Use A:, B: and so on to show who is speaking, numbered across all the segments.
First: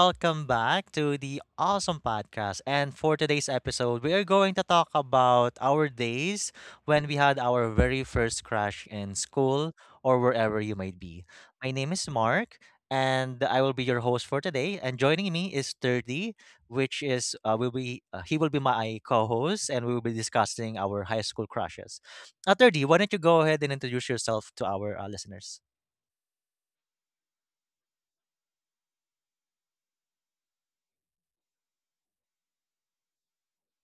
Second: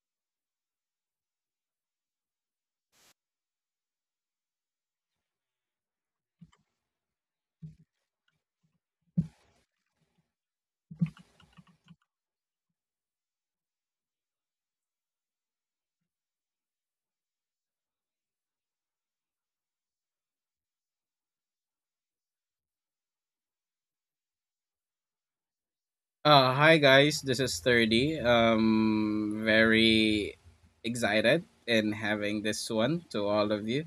A: welcome back to the awesome podcast. And for today's episode, we are going to talk about our days when we had our very first crush in school or wherever you might be. My name is Mark, and I will be your host for today. And joining me is 30, which is will be he will be my co-host, and we will be discussing our high school crushes. 30, why don't you go ahead and introduce yourself to our listeners?
B: Hi guys, this is Sturdy. Very excited in having this one to all of you,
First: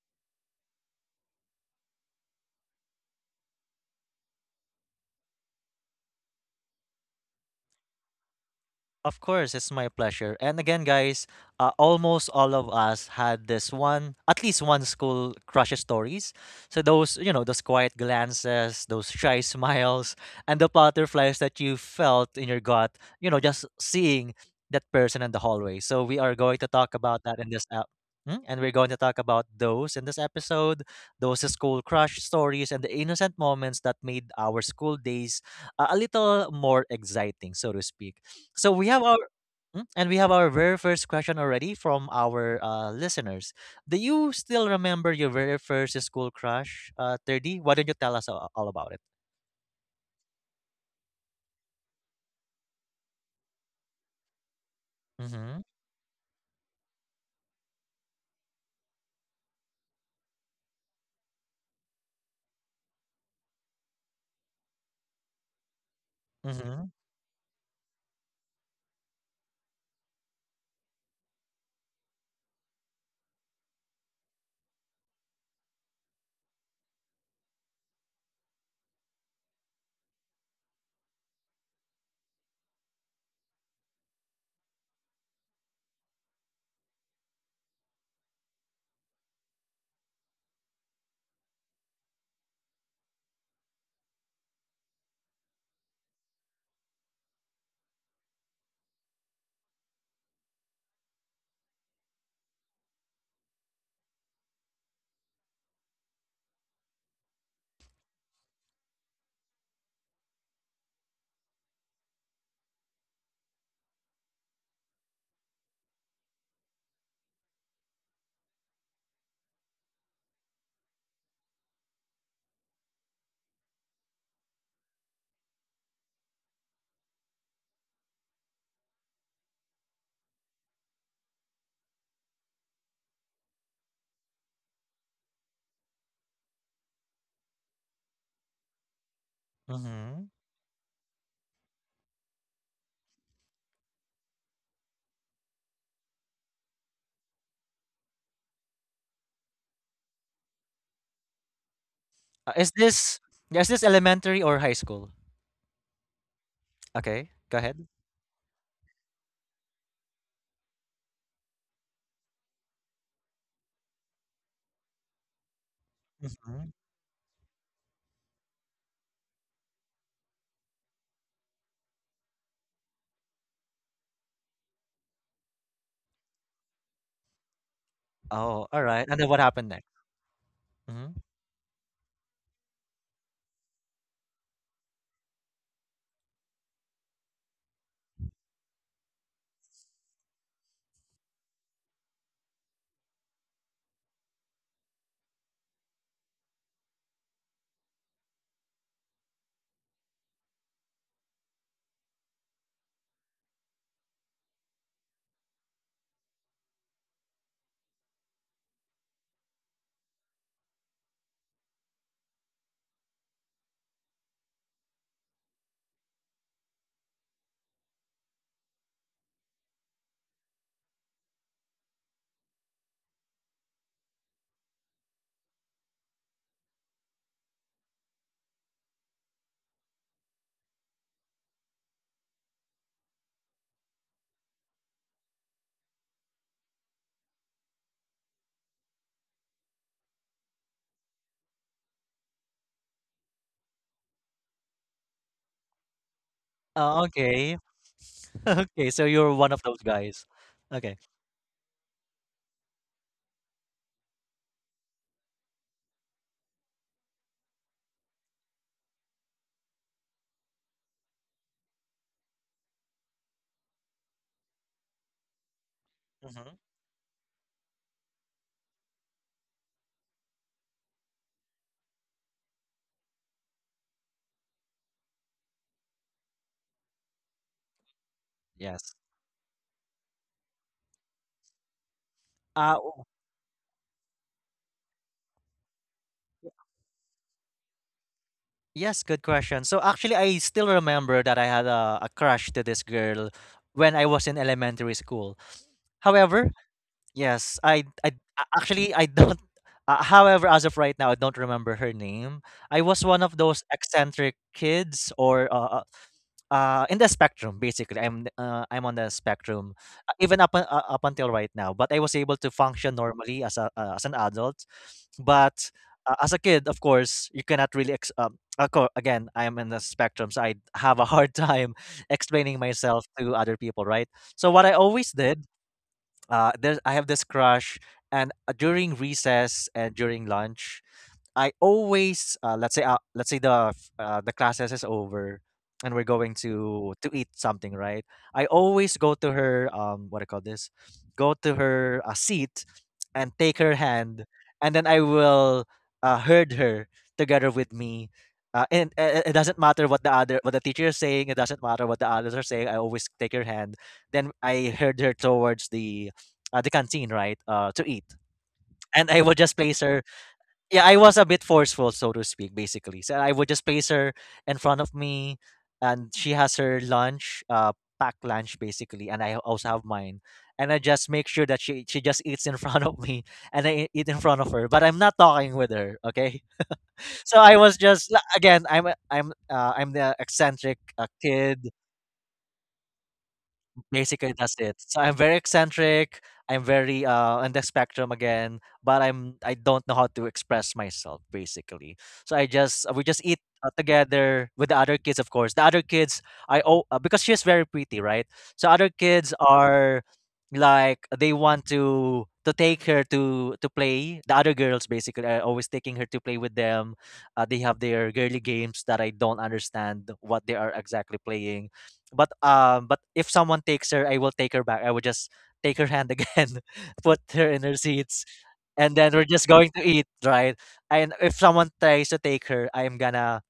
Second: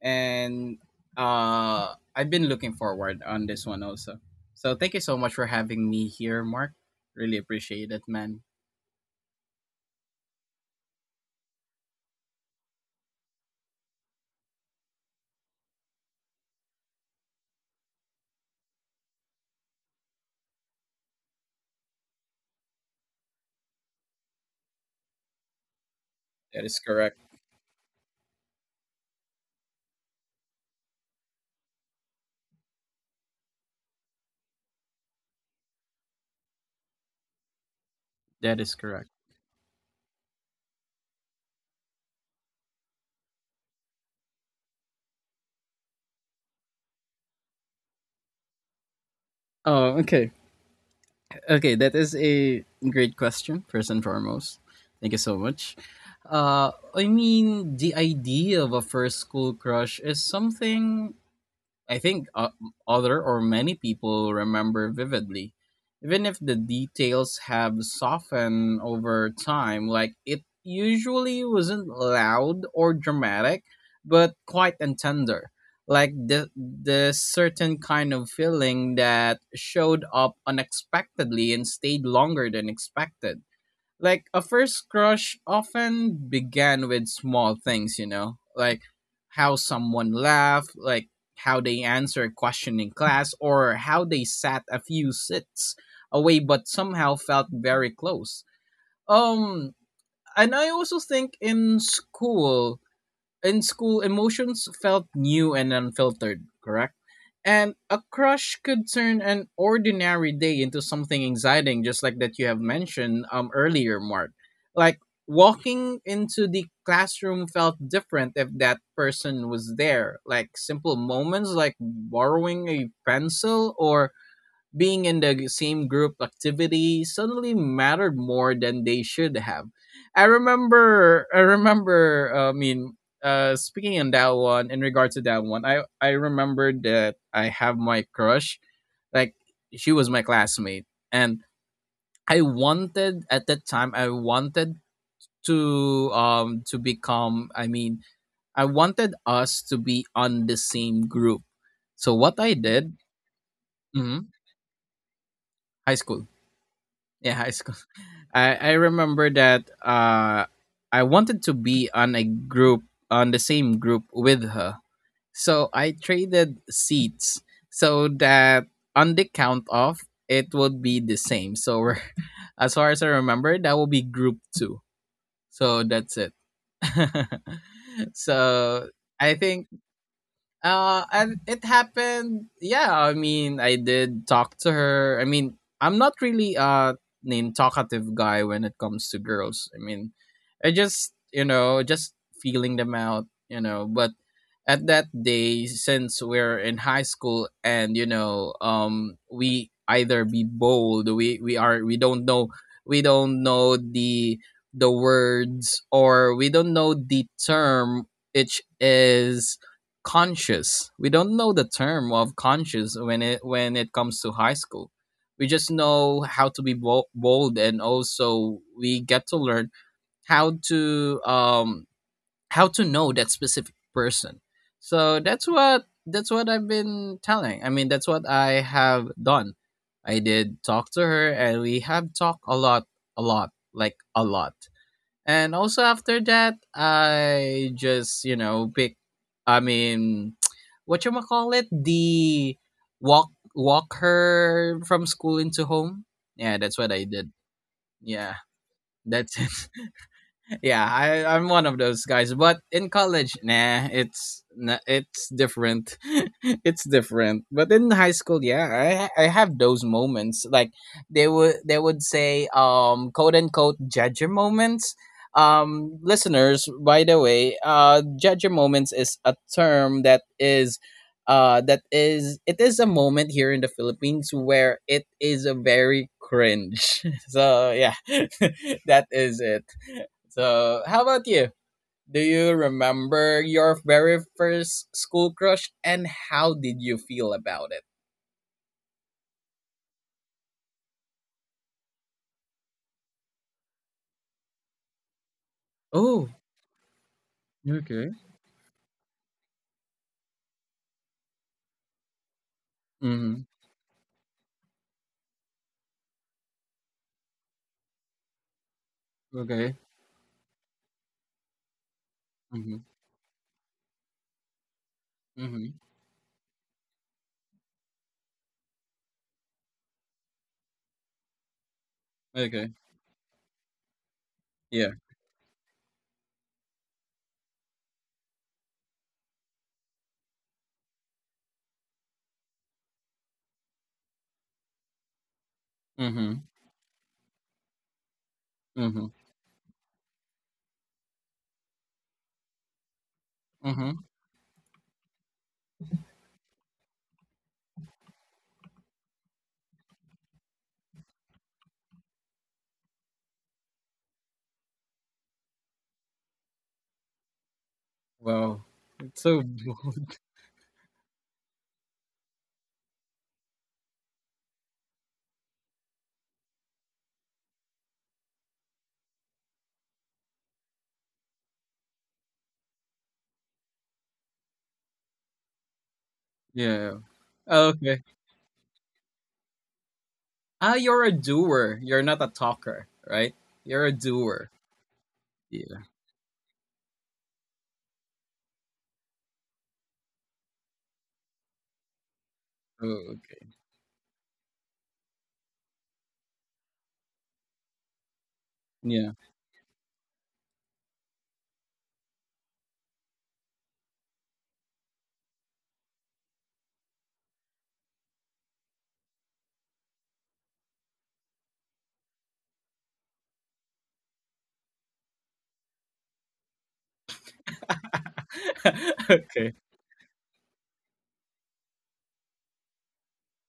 B: and I've been looking forward on this one also. So thank you so much for having me here, Mark. Really appreciate it, man.
A: Of course, it's my pleasure. And again, guys, almost all of us had this one, at least one school crush stories. So those, you know, those quiet glances, those shy smiles, and the butterflies that you felt in your gut, you know, just seeing that person in the hallway. So we are going
B: That
A: to
B: is
A: talk
B: correct.
A: about that in this app. And we're going to talk about those in this episode, those school crush stories and the innocent moments that made our school days a little more exciting, so to speak.
B: That
A: So
B: is
A: we have
B: correct.
A: our Mm, and we have our very first question already from our listeners. Do you still remember your very first school crush, 30? Why don't you tell us all about it?
B: Oh, okay, okay. That is a great question. First and foremost, thank you so
A: Mm-hmm.
B: much. I mean, the idea of a first school crush is something I think other or many people remember vividly, even if the
A: Mm-hmm.
B: details have softened over time. Like it usually wasn't loud or dramatic, but quite and tender. Like the certain kind of feeling that showed up unexpectedly and stayed longer than expected, like a first crush often began with small things, you know, like how someone laughed, like how they answer a question in class, or how they sat a few sits away but somehow felt very close. Um, and I also think in school, emotions felt new and unfiltered, correct? And a crush could turn an ordinary day into something exciting, just like that you have mentioned earlier, Mark. Like walking into the classroom felt different if that person was there. Like simple moments like borrowing a pencil or being in the same group activity suddenly mattered more than they should have. I remember, I remember, I mean, Speaking on that one, in regard to that one, I remembered that I have my crush, like, she was my
A: Mm-hmm.
B: classmate. And I wanted, at that time, I wanted to become, I mean, I wanted us to be on the same group. So what I
A: Uh, is
B: did,
A: this is this
B: mhm,
A: elementary or high school?
B: high school.
A: Okay,
B: Yeah, high
A: go
B: school.
A: ahead.
B: I remember that I wanted to be on a group, on the same group with her. So I traded
A: Mm-hmm.
B: seats so that on the count off it would be the same. So we're, as far as I remember, that will be group two. So that's it.
A: Oh, all
B: So
A: right. And then
B: I
A: what
B: think
A: happened next? Mm-hmm.
B: and it happened, yeah, I mean I did talk to her, I mean I'm not really a name talkative guy when it comes to girls, I mean I just, you know, just feeling them out, you know, but at that day since we're in high school and you know we either be bold, we are, we don't know, we don't know the words, or we don't know the term which is conscious. We don't know the term of conscious when it comes to high school. We just know how to be bold, and also we get to learn how to um how to know that specific person. So that's what, that's what I've been telling. I mean, that's what I have done. I did talk to her, and we have talked a lot, like a lot. And also after that, I just, you know, I mean, what you call it? The walk her from school into home. Yeah, that's what I
A: Oh,
B: did.
A: okay.
B: Yeah,
A: Okay, so you're
B: that's it.
A: one of those guys.
B: Yeah,
A: Okay.
B: I'm one of those guys. But in college, nah, it's different. It's different. But in high school, yeah, I have those moments. Like they would say quote unquote judge your moments.
A: Mm-hmm.
B: Listeners, by the way, judge your moments is a term that is. That is, it is a moment here in the Philippines where it is a very cringe. So yeah,
A: Yes.
B: that is it. So, how about you? Do you
A: Uh,
B: remember your very first school crush and how did you feel about it?
A: Yes, good question. So actually, I still remember that I had a crush to this girl when I was in elementary school.
B: Oh,
A: However, yes,
B: okay.
A: I actually I don't. However, as of right now, I don't remember her name. I was one of
B: Mm-hmm.
A: those eccentric kids, or in the spectrum. Basically, I'm on the
B: Okay.
A: spectrum, even up until right now. But I was able to
B: Mm-hmm.
A: function normally as a as an adult
B: Mm-hmm.
A: but as a kid, of course, you cannot really. Again, I am in the spectrum, so I have a hard time explaining
B: Okay.
A: myself to other people, right? So what I
B: Yeah.
A: always did, there I have this crush, and during recess and during lunch, I always let's say the classes is over and we're going
B: Mm-hmm.
A: to eat something, right? I always
B: Mm-hmm.
A: go to her what do you call this? Go to her seat and take her
B: Mm-hmm.
A: hand and then I will herd her together with me. And It doesn't matter what the teacher is saying. It doesn't matter what the others are saying. I always take her hand. Then I herd her towards the canteen, right, to eat.
B: Wow.
A: And I
B: It's
A: will
B: so
A: just place her
B: bold.
A: yeah, I was a bit forceful, so to speak, basically. So I would just place her in front of me, and she has her lunch, packed lunch, basically, and I also have mine. And I just make sure that she just eats in front of me, and I eat in front of her. But I'm not talking with her, okay?
B: Yeah.
A: So I
B: Oh,
A: was
B: okay.
A: just like, again, I'm a- I'm I'm the
B: Ah,
A: eccentric
B: you're a
A: kid.
B: doer. You're not a talker, right? You're a
A: Basically,
B: doer.
A: that's it. So I'm very
B: Yeah.
A: eccentric. I'm very on the spectrum again, but I don't know how to express myself basically. So I just we
B: Oh,
A: just eat
B: okay.
A: together with the other kids, of course. The other kids I oh Because she's very pretty, right? So other
B: Yeah.
A: kids are like they want to take her to play. The other girls basically are always taking her to play with them. They have their girly games that I don't understand what they are exactly playing but if someone takes her, I will take her back. I will just take her hand again put her in her seats and then we're just
B: Okay.
A: going to eat, right? And if someone tries to take her, i am gonna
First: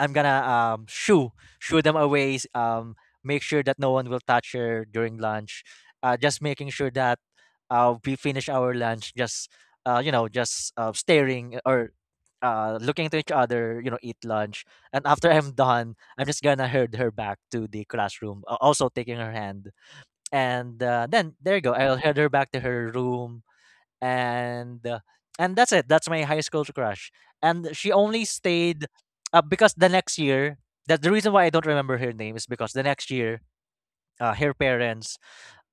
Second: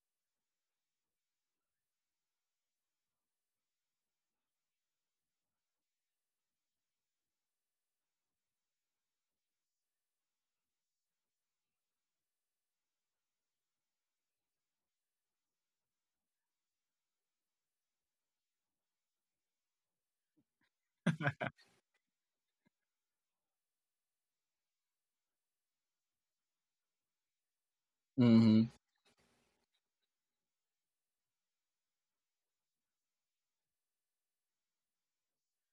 A: I'm gonna um shoo them away. Make sure that no one will touch her during lunch. Just making sure that we finish our lunch. Just staring or looking to each other. You know, eat lunch, and after I'm done, I'm just gonna herd her back to the classroom. Uh, also taking her hand, and then there you go. I'll head her back to her room and uh, and that's it. That's my high school crush. And she only
B: Mm-hmm.
A: stayed because the next year. That the reason why I don't remember her name is because the next year, her parents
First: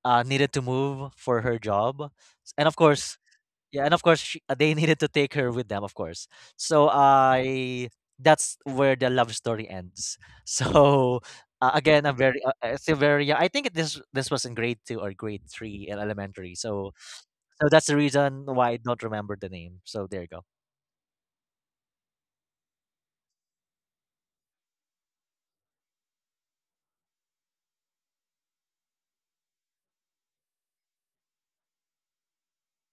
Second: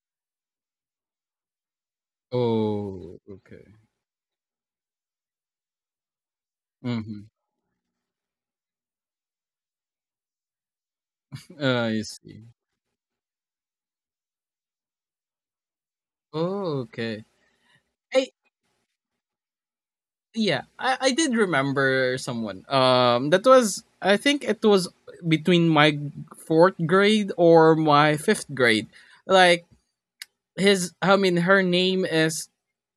A: needed to move for her job, and of course,
B: Oh, okay.
A: yeah, and of course, they needed to take her with them, of course. So
B: Mm-hmm.
A: I that's where the love story ends. So
B: Ah, I
A: again, I'm very
B: see.
A: still very young. I think this was in grade two or grade three in elementary.
B: Oh,
A: So
B: okay.
A: so that's the
B: I
A: reason why I don't remember the name. So there you go.
B: Yeah, I did remember someone. That was, I think it was between my fourth grade or my fifth grade. Like her name is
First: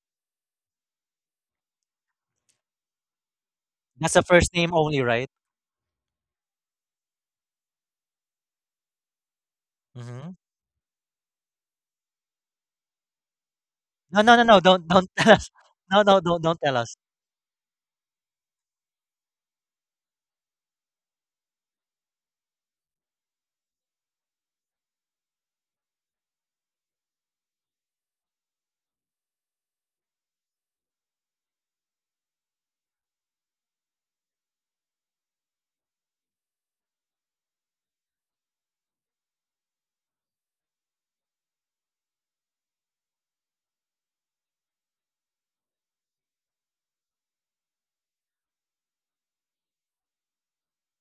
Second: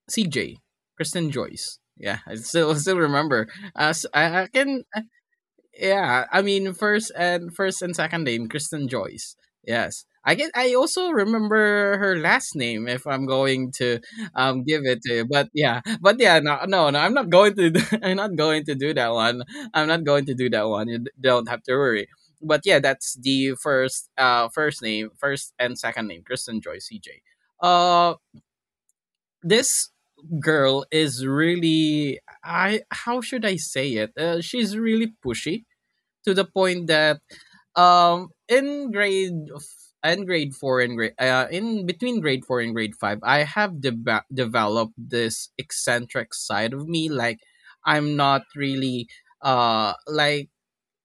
B: CJ, Kristen Joyce. Yeah, I still still remember.
A: That's a
B: I
A: first name
B: can,
A: only, right?
B: yeah, I mean first and second name Kristen Joyce. Yes.
A: Mm-hmm.
B: I also remember her last name if I'm going to
A: No, no, no, no.
B: give
A: Don't
B: it to you.
A: tell us. No,
B: But
A: no,
B: yeah,
A: don't
B: no,
A: tell
B: no,
A: us.
B: no, I'm not going to I'm not going to do that one. I'm not going to do that one. You don't have to worry. But yeah, that's the first first name, first and second name, Kristen Joyce CJ. Uh this girl is really, I, how should I say it? She's really pushy, to the point that in grade in grade 4 and grade in between grade 4 and grade 5 I have deba developed this eccentric side of me, like I'm not really uh like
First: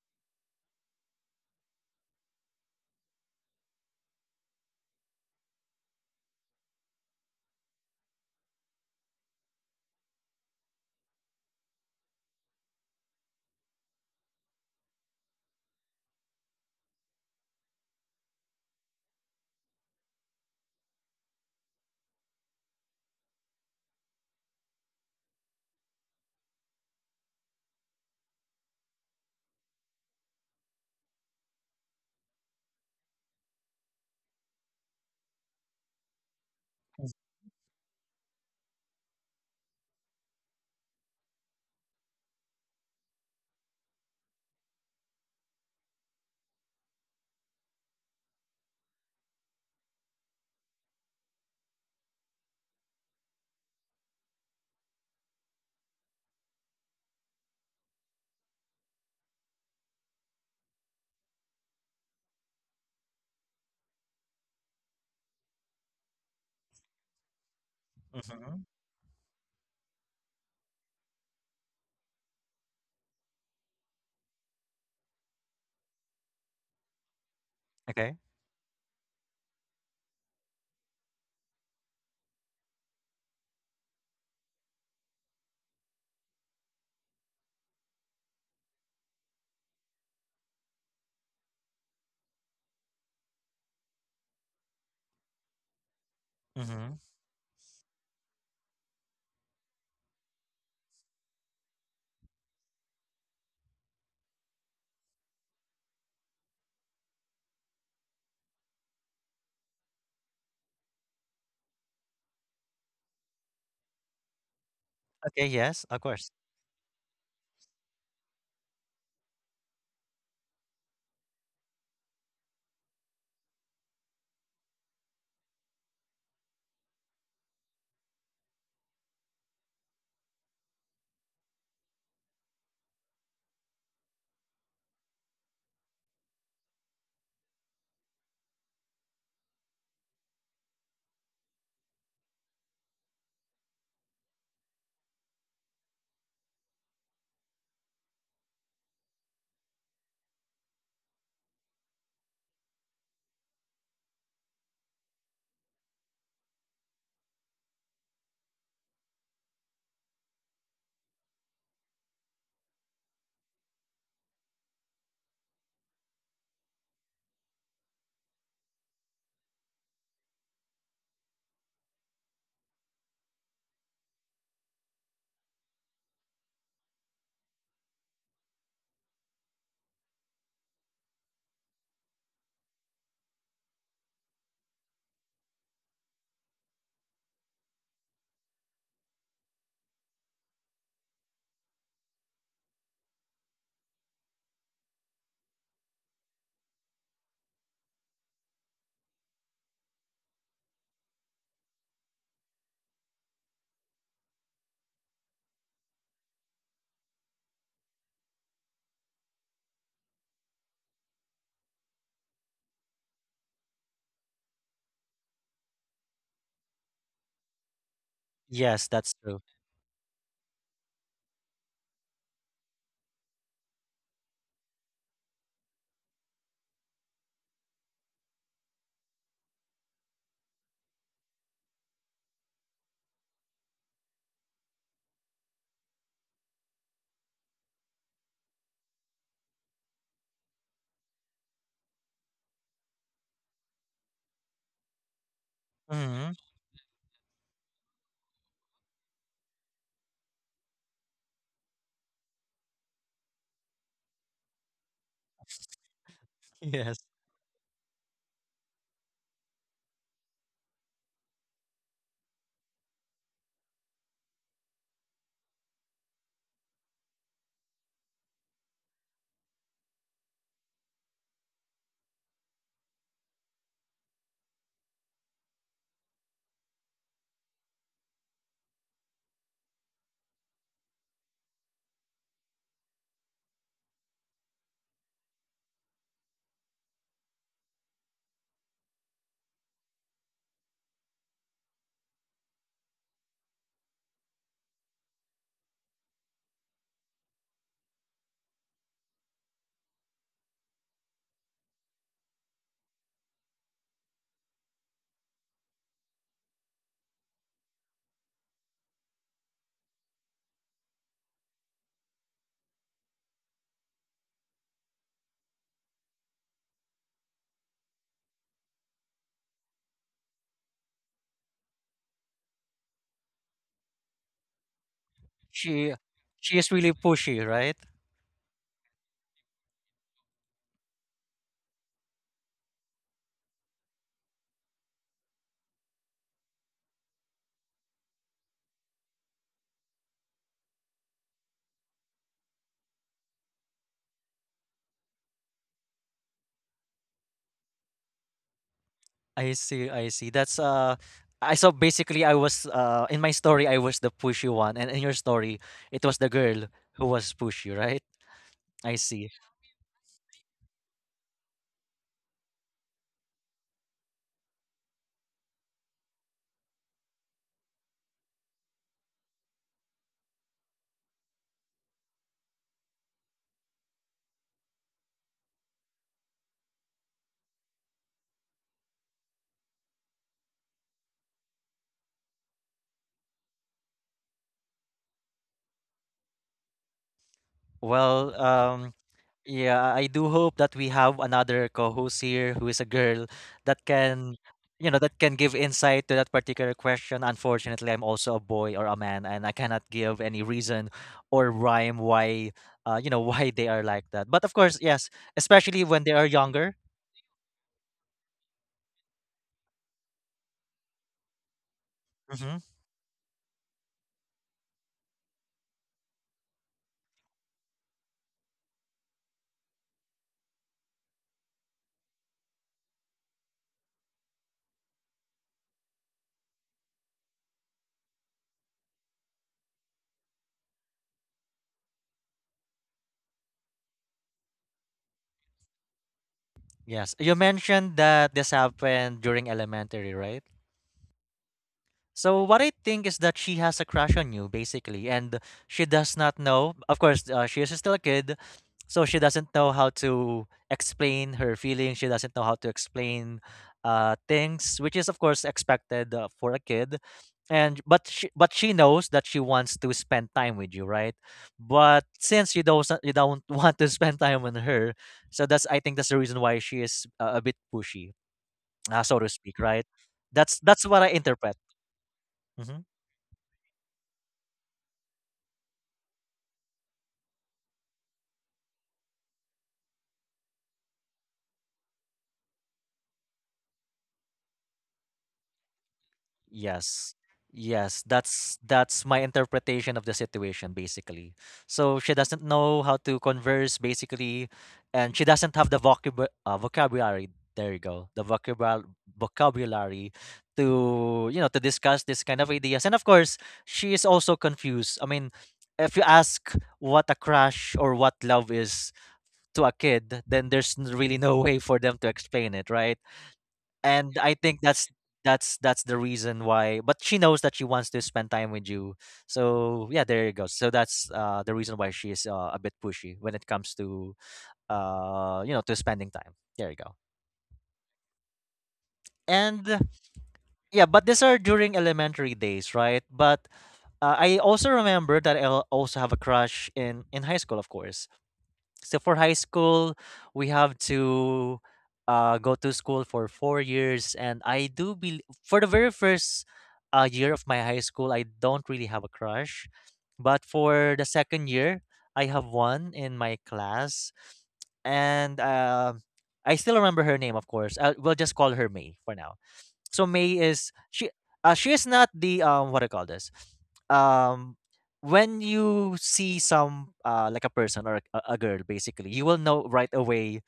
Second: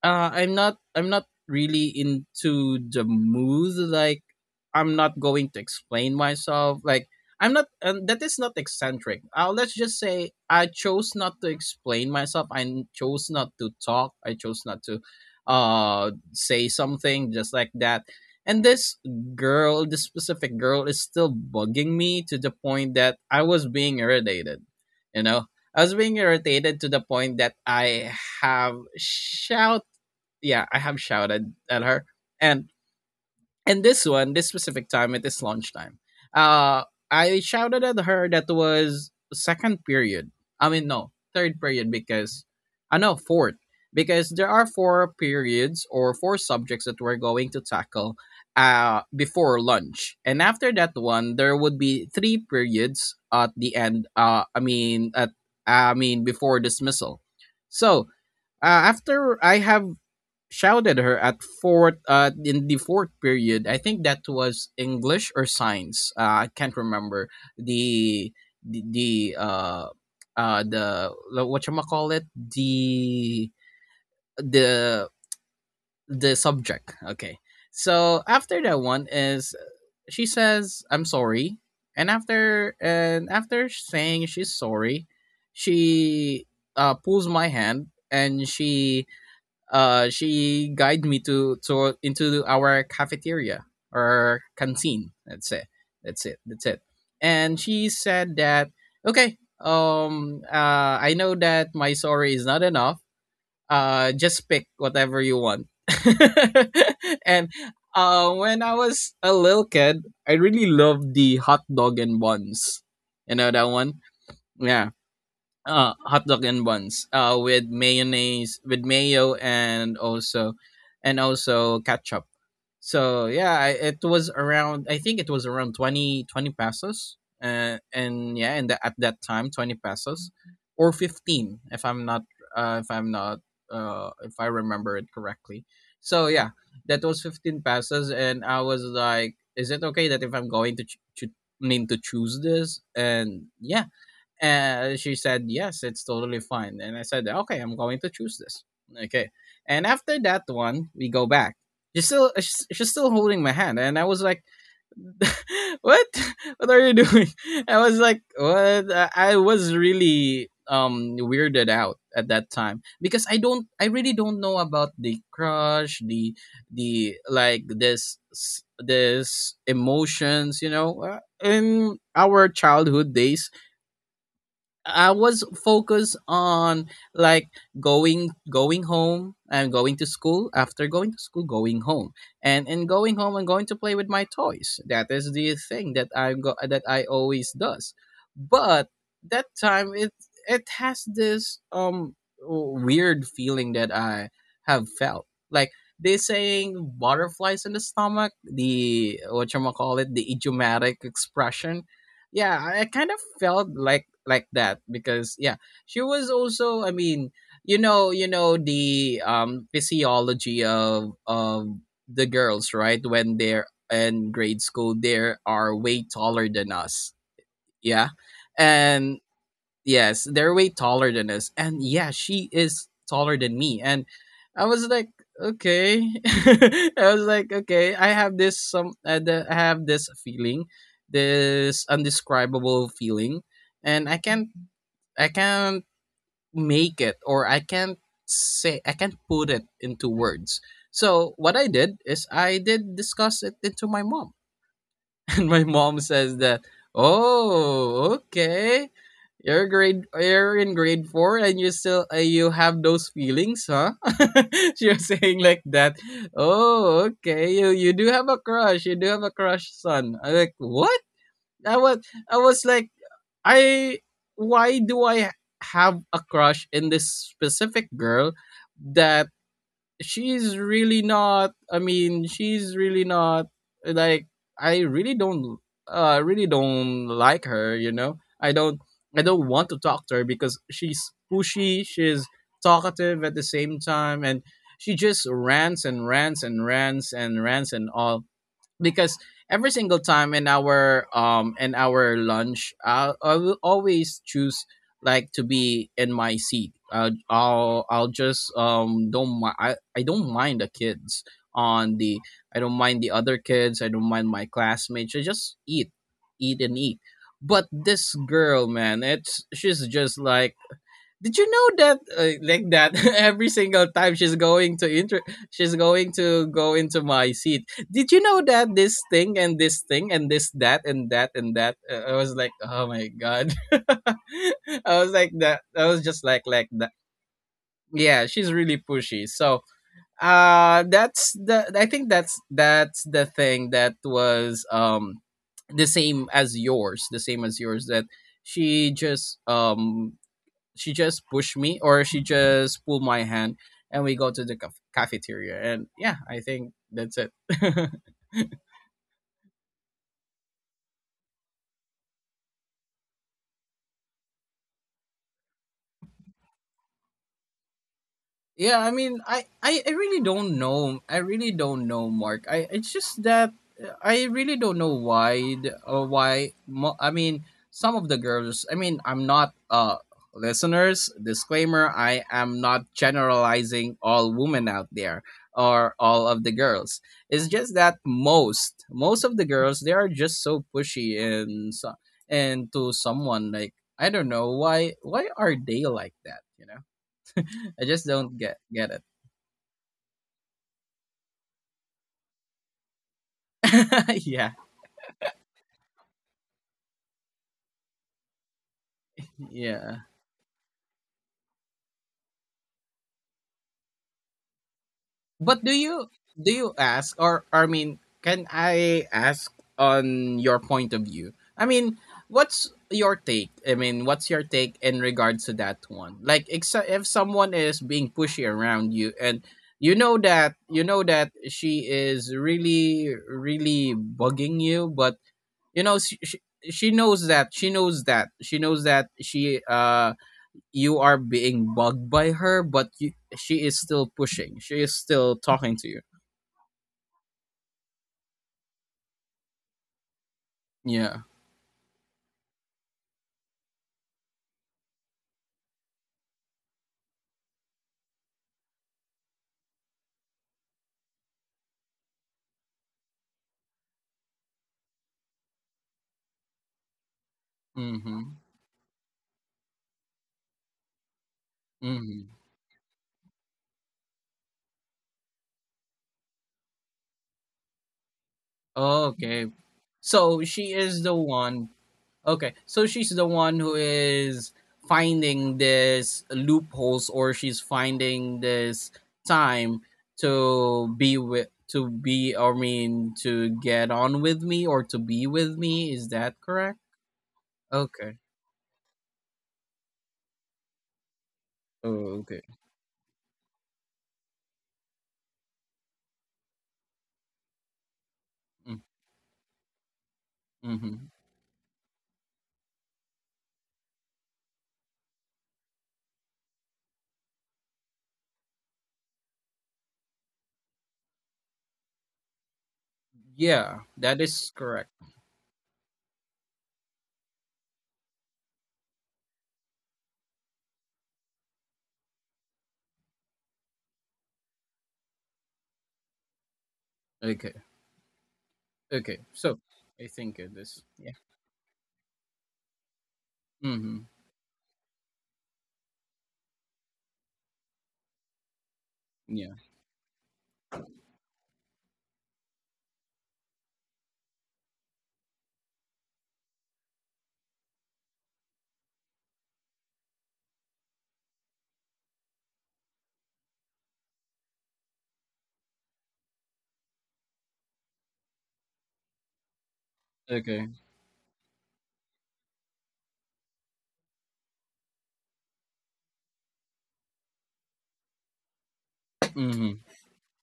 B: I'm not, I'm not really into the mood, like I'm not going to explain myself, like I'm not, and that is not eccentric, let's just say I chose not to explain myself, I chose not to talk, I chose not to say something just like that. And this specific girl is still bugging me to the point that I was being irritated, you know, I was being irritated to the point that have shouted yeah, I have shouted at her. And in this one, this specific time, it is lunchtime. Uh, I shouted at her, that was second period. I mean, no, third period, because I know fourth, because there are four periods or four subjects that we're going to tackle before lunch, and after that one, there would be three periods at the end. I mean before dismissal. So uh, after I have shouted her at fourth in the fourth period. I think that was English or science. I can't remember the
A: Mm-hmm.
B: the, the uh the what you call it the the subject. Okay,
A: Okay.
B: so after that one, is she says I'm sorry, and after saying she's sorry, she pulls my hand, and she guided me to into our cafeteria or canteen. That's it. That's it. That's it.
A: Mm-hmm.
B: And she said that, okay, I know that my sorry is not enough. Just pick whatever you want. And when I was a little kid, I really loved the hot dog and buns. You know that one? Yeah,
A: Okay. Yes, of course.
B: hot dog and buns with mayonnaise, with mayo, and also ketchup. So yeah, it was around, I think it was around 20 20 pesos, and yeah and the, at that time 20 pesos or 15 if I'm not, uh, if i'm not if I remember it correctly. So yeah, that was 15 pesos, and I was like, is it okay that if I'm going to, need to choose this? And yeah, and she said, "Yes, it's totally fine." And I said, "Okay, I'm going to choose this." Okay. And after that one, we go back. She's still holding my hand, and I was like, "What? What are you doing?" I was like, "What?" I was really weirded out at that time because I really don't know about the crush, the, like, this emotions, you know. In our childhood days, I was focused on, like, going home and going to school, after going to school going home, and going home and going to play with my toys. That is the thing that I always does. But that time it, it has this weird feeling that I have felt, like they saying butterflies in the stomach, the what you call it, the idiomatic expression. Yeah, I kind of felt like that, because yeah she was also, I mean, you know, you know the physiology of the girls, right? When they're in grade school they are way taller than us. Yeah.
A: Yes, that's
B: And
A: true.
B: yes, they're way taller than us. And yeah, she is taller than me. And I was like, okay. I was like, okay, I have this some, I have this feeling, this undescribable feeling, and I can't, make it or I can't say I can't put it into words. So what I did is I did discuss it into my mom. And my mom
A: Mm-hmm.
B: says that, "Oh, okay. You're in grade four and you still you have those feelings, huh? You're saying like that.
A: Yes,
B: Oh, okay. You do have a crush. You do have a crush, son." I like what? I was I was like, I why do I have a crush in this specific girl that she's really not, I mean she's really not, like I really don't, I really don't like her. I don't I don't want to talk to her because she's pushy, she's talkative at the same time, and she just rants and rants and rants and rants and all, because every single time in our in our lunch I will always choose like to be in my seat. I'll just don't I don't mind the kids on the I don't mind the other kids, I don't mind my classmates, I just eat, eat and eat. But this girl, man, it's she's just like, did you know that, like that every single time she's going to she's going to go into my seat. Did you know that this thing and this thing and this that and that and that? I was like, "Oh my god." I was like that I
A: she
B: was just
A: she is
B: like
A: really
B: that.
A: pushy, right?
B: Yeah, she's really pushy. So, that's the, I think that's the thing that was, the same as yours, the same as yours, that she just, she just pushed me, or she just pulled my hand, and we go to the cafeteria. And yeah, I think that's it.
A: I see. I see. That's. I So basically, I was in my story I was the pushy one, and in your story it was the girl who was pushy, right?
B: Yeah, I
A: I
B: mean,
A: see.
B: I really don't know. I really don't know, Mark. I It's just that, I really don't know why I mean, some of the girls, I mean, I'm not, listeners, disclaimer, I am not generalizing all women out there or all of the girls. It's just that most of the girls, they are just so pushy and so, and to someone like, I don't know why, are they like that, you know? I just
A: Well,
B: don't get it.
A: yeah, I do hope that we have another co-host here who is a girl that can,
B: Yeah,
A: you know, that can give insight to that particular question. Unfortunately, I'm also a boy or a man, and I cannot
B: yeah.
A: give any reason or rhyme why, you know, why they are like that. But of course, yes,
B: But
A: especially when they are
B: do you
A: younger.
B: ask, or I mean, can I ask on your point of view? I mean,
A: Hmm.
B: what's your take? I mean, what's your take in regards to that one? Like, if someone is being pushy around you, and you know that, she is really, really bugging you, but you know she knows that, she knows that she you are being bugged by her. But she is still pushing. She is still talking to you.
A: Yes, you mentioned that this happened during elementary, right?
B: Yeah.
A: So what I think is that she has a crush on you, basically, and she does not know. Of course, she is still a kid, so she doesn't know how to explain her feelings. She doesn't know how to explain things, which is of course expected for a kid. And
B: Mhm.
A: but she knows that she wants to spend time with you, right? But
B: Mhm.
A: since you don't want to spend time with her, so that's I think that's the reason why she is a bit pushy, so to
B: Okay.
A: speak, right?
B: So she
A: That's what I
B: is the
A: interpret.
B: one. Okay.
A: Mm-hmm.
B: So she's the one who is finding this loopholes, or she's finding this time to be with, to be, I mean, to get on with me, or to be with me. Is that correct?
A: Yes. Yes,
B: Okay.
A: that's my interpretation of the situation basically. So she
B: Oh,
A: doesn't
B: okay.
A: know how to converse basically and she doesn't have the vocabulary. There you go. The vocabulary
B: Mm-hmm.
A: to, you know, to discuss this kind of ideas. And of course, she is also confused. I mean, if you ask what a crush or what love is to a kid, then there's really no way for them to explain it, right?
B: Yeah,
A: And
B: that
A: I
B: is
A: think that's
B: correct.
A: that's the reason why but she knows that she wants to spend time with you. So yeah, there you go. So that's the reason why she is a bit pushy when it comes to you know to spending time. There you go.
B: Okay, okay. So
A: And
B: I think it is.
A: yeah, but
B: Yeah.
A: these are during elementary days, right? But
B: Mhm.
A: I also remember that also have a crush in high school, of course. So for high
B: Yeah.
A: school, we have to go to school for four years, and I do believe for the very first year of my high school, I don't really have a crush, but for the second year, I have one in my class, and I still remember her name, of course. We'll just call her May for now. so May
B: Okay.
A: is she uh, she is not the what I call this, um when you see some like a person or a girl, basically you will know
B: Mhm.
A: right away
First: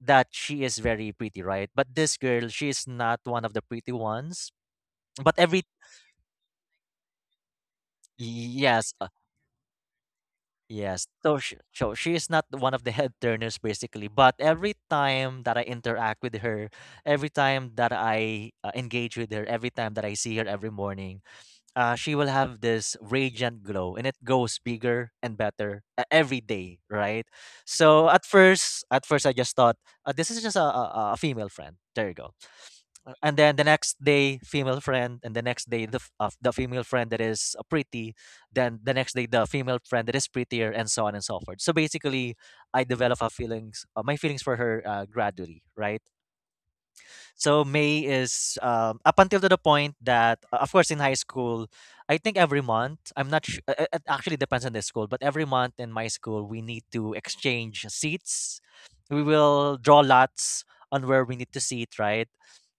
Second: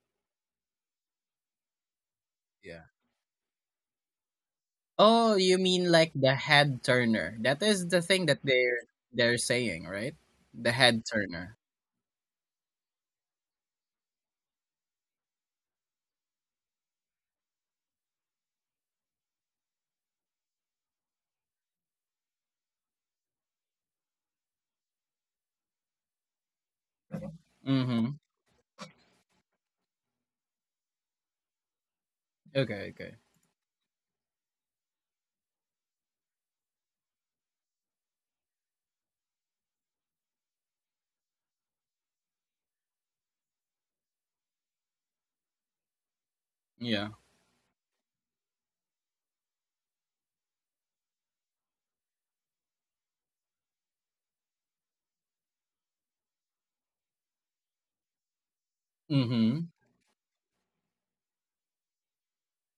A: that she is very pretty, right? But this girl, she
B: Yeah.
A: is not one of the pretty ones.
B: Oh,
A: But
B: you
A: every
B: mean like the head turner? That is the thing that
A: yes
B: they're saying, right? The head
A: Yes, so she,
B: turner.
A: so she is not one of the head turners basically, but every time that I interact with her, every time that I engage with her, every time that I see her every morning, she will have this radiant glow, and it goes bigger and better every day, right? So
B: Mhm.
A: at first I just thought, this is just a female friend, there you go.
B: Okay. Okay.
A: And then the next day, female friend, and the next day the, the female friend that is pretty, then the next day the female friend that is prettier, and so on and so forth. So basically I develop a feelings, my feelings for her gradually, right?
B: Yeah.
A: So May is, up until to the point that, of course, in high school, I think every month, I'm not sure, it actually depends on the school, but every month in my school, we need to exchange seats. We
B: Mhm.
A: will draw lots on where we need to sit, right?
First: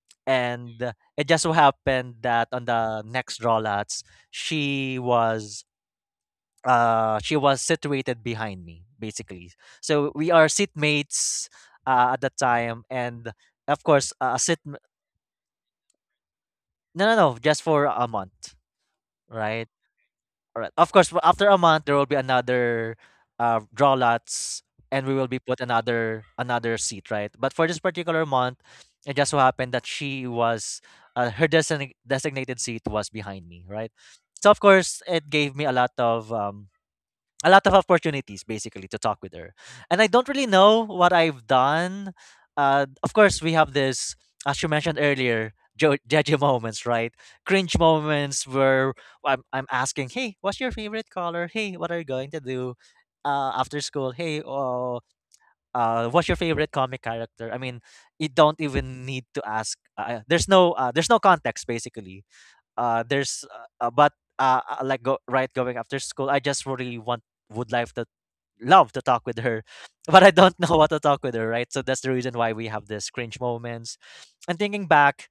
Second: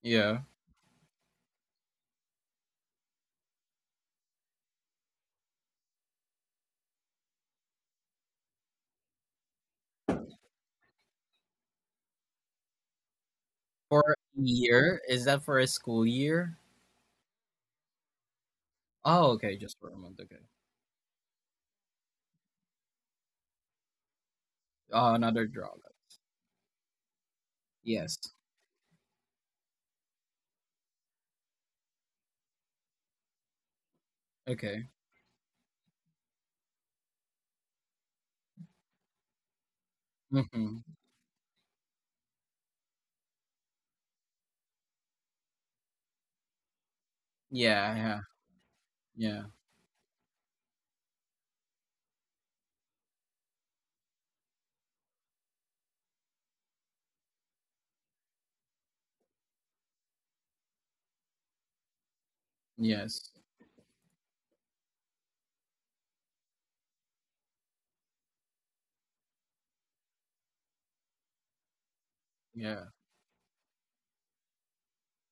B: Yeah.
A: And it just so happened that on the next draw lots, she was, she was situated behind me, basically. So we are seatmates at the time, and of course,
B: For
A: a
B: a
A: seat.
B: year? Is that for a school year?
A: No, no, no, just for a month,
B: Oh, okay.
A: right?
B: Just for a month. Okay.
A: All right. Of course, after a month there will be another draw lots, and we
B: Oh,
A: will be
B: another
A: put
B: drawback.
A: another seat, right? But for this
B: Yes.
A: particular month, it just so happened that she was, her designated seat was behind me, right? So of
B: Okay.
A: course, it gave me a lot of opportunities basically to talk with her. And I don't really
B: Mhm.
A: know what I've done. Of course, we have this, as you mentioned earlier, judgy moments, right? Cringe
B: Yeah. Yeah.
A: moments where I'm,
B: Yeah.
A: I'm asking, hey, what's your favorite color? Hey, what are you going to do after school? Hey, oh, what's your favorite comic character? I mean, you don't even need to ask. There's no, there's no context, basically.
B: Yes.
A: There's but Like go right going after school, I just really want, would like, love to talk with her, but I don't know what to talk with her, right? So that's the reason why we
B: Yeah.
A: have these cringe moments. And thinking back,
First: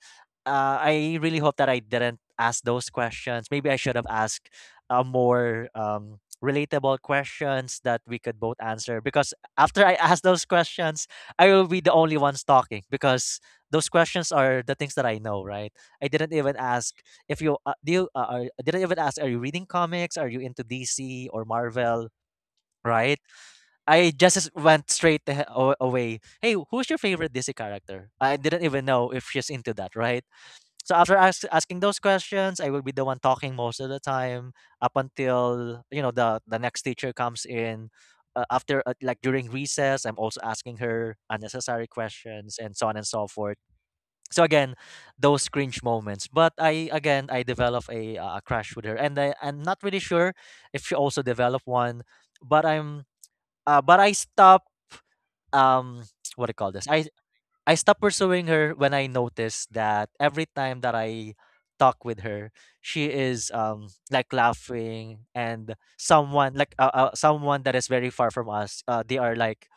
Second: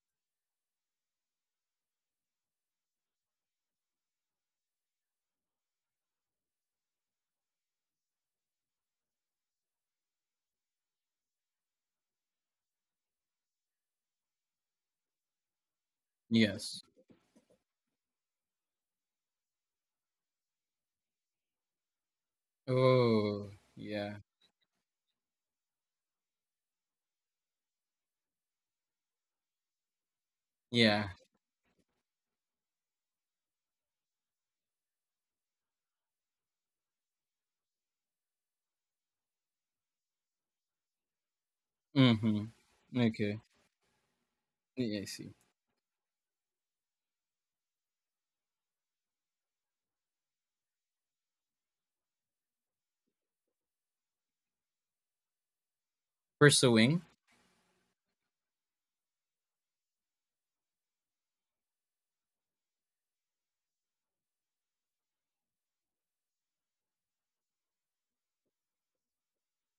A: I really hope that I didn't ask those questions. Maybe I should have asked more, relatable questions that we could both answer. Because after I ask those questions, I will be the only ones talking, because those questions are the things that I know, right? I didn't even
B: Yes.
A: ask if you do. I didn't even ask, are you reading comics? Are you into DC or Marvel? Right?
B: Oh,
A: I
B: yeah.
A: just went straight away. Hey, who's your favorite DC character? I didn't even know if she's into that, right? So
B: Yeah.
A: after asking those questions, I will be the one talking most of the time, up until you know the next teacher comes in. After like during recess, I'm also asking her unnecessary
B: Mhm.
A: questions and so on and so
B: Okay.
A: forth. So again,
B: Yeah, I see.
A: those cringe moments. But I again I develop a, a crush with her, and I'm not really sure if she also developed one. But I'm, but I stop, um what do you call this?
B: Pursuing?
A: I stopped pursuing her when I noticed that every time that I talk with her, she is like laughing, and someone like, someone that is very far from us. They are like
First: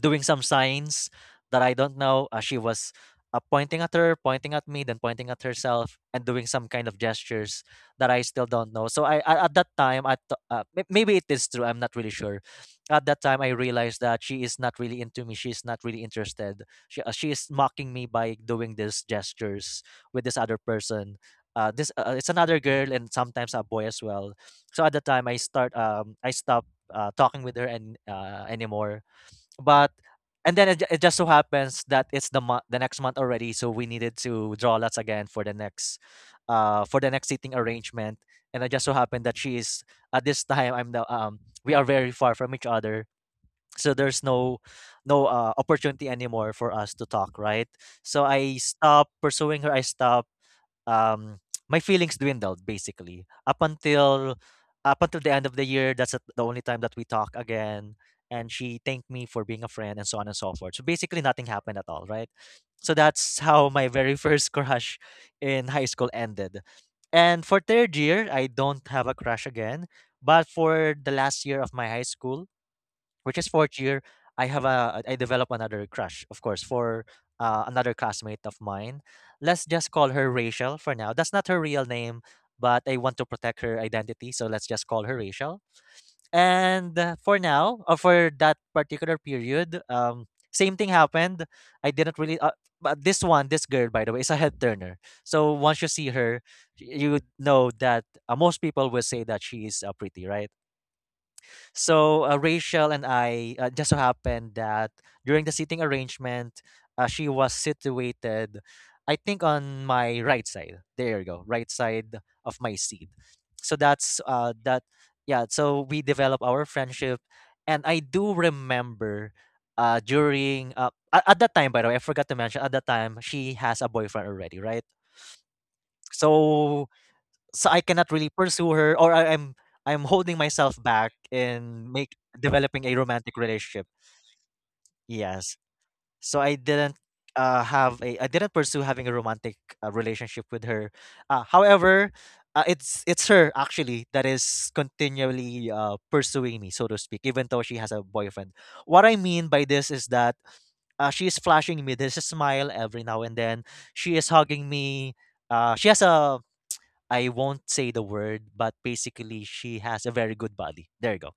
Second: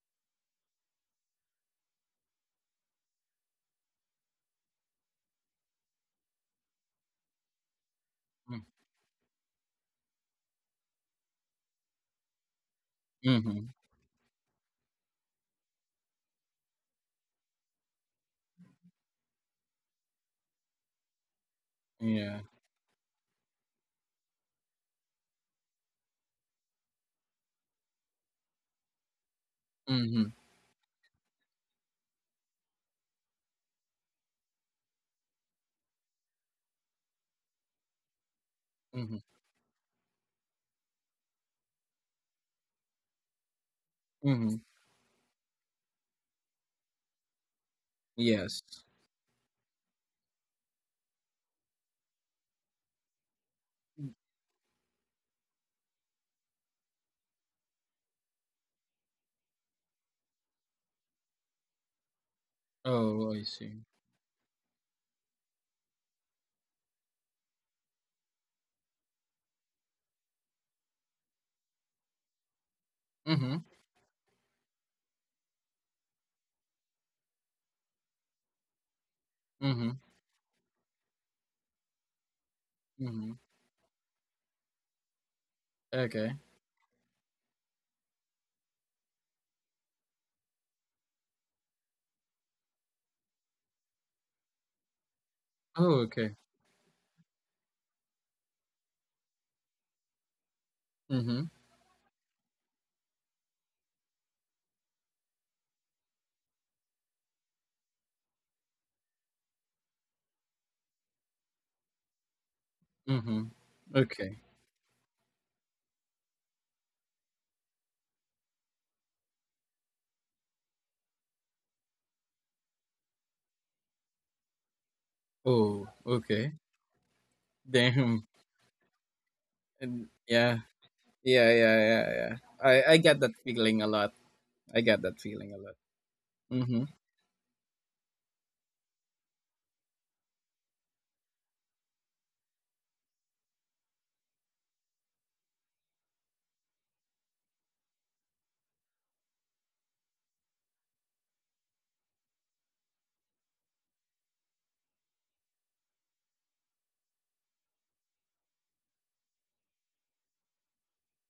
A: doing some signs that I don't know. She was pointing at her, pointing at me, then pointing at herself, and doing some kind of gestures that I still
B: Mm,
A: don't know. So I at that time, maybe it is true. I'm not really sure. At that time, I
B: mhm.
A: realized that she is not really into me. She is not really interested. She is mocking me by doing these gestures with this other person. This It's
B: Yeah.
A: another girl and sometimes a boy as well. So at the time, I start, I stopped talking with her and anymore, but.
B: Mhm.
A: And then it just so happens that it's the next month already, so we needed to draw lots again for the next, for the next seating arrangement. And it just so
B: Mhm.
A: happened that she is, at this time, I'm the we are very far from each other, so there's no,
B: Mhm.
A: no opportunity anymore for us to talk, right? So I
B: Yes.
A: stopped pursuing her, I stopped, um, my feelings dwindled basically up until, the end of the year. That's the only time that we talk again. And she thanked me for being a friend and so on and so forth. So basically, nothing happened at all, right? So
B: Oh,
A: that's
B: I
A: how my
B: see.
A: very first crush in high school ended. And for third year, I don't have a crush again. But for the last year of my high school, which is
B: Mhm.
A: fourth year, I have a I develop another crush, of course, for another classmate of mine. Let's just
B: Mhm.
A: call her Rachel for now. That's not her real name, but I want to
B: Mhm.
A: protect her identity, so let's just call her Rachel.
B: Okay.
A: And for now, or for that particular period, same thing happened. I didn't really. But this one, this girl, by the way, is a head turner. So once you
B: Oh,
A: see
B: okay.
A: her, you would know that most people will say that she is pretty, right?
B: Mhm.
A: So Rachel and I just so happened that during the seating arrangement, she was situated, I think, on my right side. There you go, right side of my seat.
B: Mhm.
A: So that's
B: Okay.
A: that. Yeah. So we develop our friendship, and I do remember at that time. By the way, I forgot to mention at that time she has a boyfriend already, right?
B: Oh, okay.
A: So so I cannot really
B: Damn.
A: pursue her, or I'm
B: And
A: holding
B: yeah.
A: myself back
B: Yeah, yeah,
A: in make
B: yeah, yeah. I
A: developing a
B: get
A: romantic
B: that
A: relationship.
B: feeling a lot. I get that
A: Yes.
B: feeling a lot.
A: So I didn't
B: Mhm.
A: have a I didn't pursue having a romantic relationship with her. However, it's her actually that is continually pursuing me, so to speak, even though she has a boyfriend. What I mean by this is that she is flashing me this smile every now and then. She is hugging me. She has a, I won't say the word, but basically she has a very good body. There you go.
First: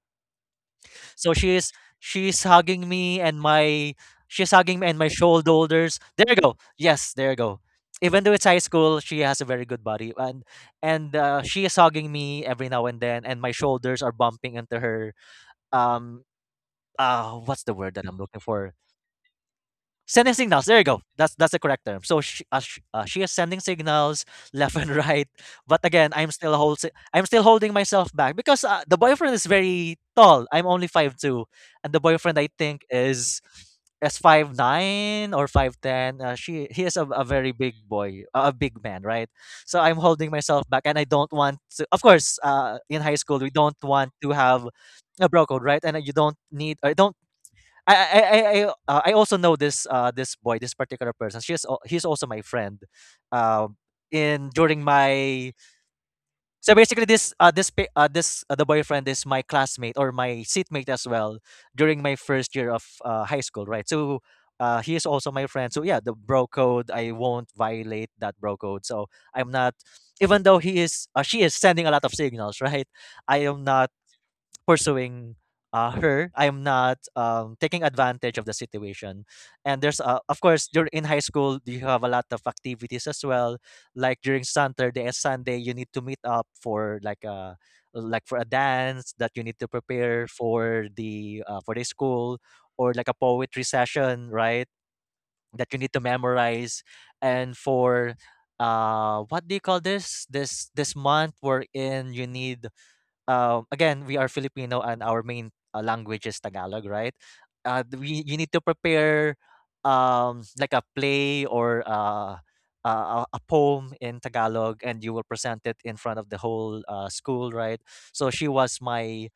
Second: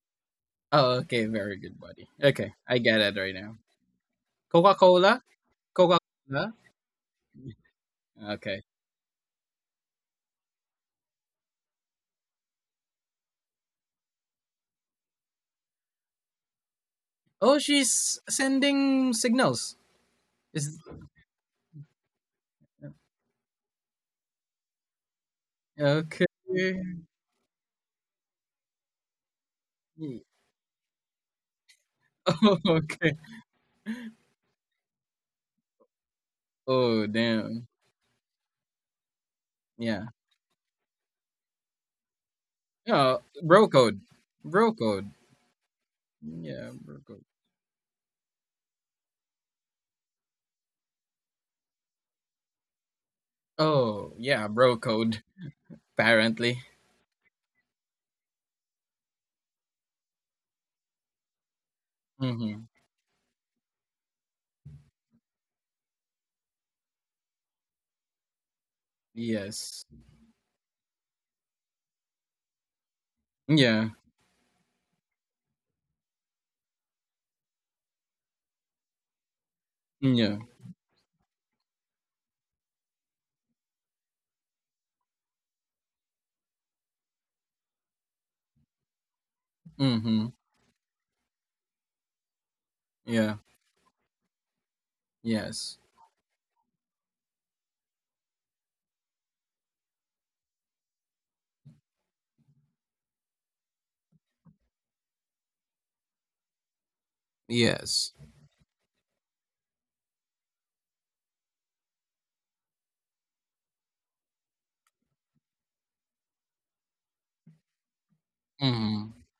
B: Oh, okay.
A: So she
B: Very
A: is,
B: good, buddy.
A: she's
B: Okay. I
A: hugging
B: get it
A: me
B: right
A: and
B: now.
A: my she's hugging me and my
B: Coca-Cola?
A: shoulders. There you
B: Coca-Cola?
A: go. Yes, there you go. Even though it's high
B: Okay.
A: school, she has a very good body, and she is hugging me every now and then, and my shoulders are bumping into her. Um,
B: Oh,
A: what's the word that I'm
B: she's
A: looking for?
B: sending signals.
A: Sending signals. There
B: Is
A: you go. That's the correct term. So she, sh she is sending signals left and right. But again,
B: Okay.
A: I'm still holding myself back because the boyfriend is very tall. I'm only 5'2", and the boyfriend I
B: Oh,
A: think
B: okay.
A: is 5'9" or 5'10. She He is
B: Oh,
A: a very
B: damn.
A: big boy, a big man, right? So I'm
B: Yeah.
A: holding myself back and I don't want to. Of course, uh, in
B: Yeah.
A: high school we
B: Bro
A: don't
B: code.
A: want to
B: Bro
A: have
B: code.
A: a bro code, right? And you don't
B: Yeah.
A: need, I
B: Bro
A: don't
B: code.
A: I I I I also know this this boy, this particular person. He's also my friend. Um,
B: Oh, yeah.
A: in
B: Bro
A: during
B: code.
A: my
B: Apparently.
A: so basically this, the boyfriend is my classmate or my seatmate as well during my first
B: Mm-hmm.
A: year of high school, right? So. He is also my friend, so yeah, the bro code. I won't violate that bro code, so I'm not.
B: Yes.
A: Even though she is sending a lot of signals, right? I am
B: Yeah.
A: not pursuing her. I'm not taking advantage of the situation. And there's,
B: Yeah.
A: of course, you're in high school, you have a lot of activities as well. Like during Saturday and Sunday, you need to meet up for like a, like for a dance that you need to
B: Mm-hmm.
A: prepare for the school, or like a
B: Yeah.
A: poetry session, right? That
B: Yes.
A: you need to memorize, and for what do you call this? This month we're in. You need, again, we are Filipino and our main language is Tagalog, right? Th-
B: Yes.
A: we You need to prepare, like a play or, a poem in Tagalog, and you will present it in front of the whole school, right? So she was
B: Mm-hmm.
A: my,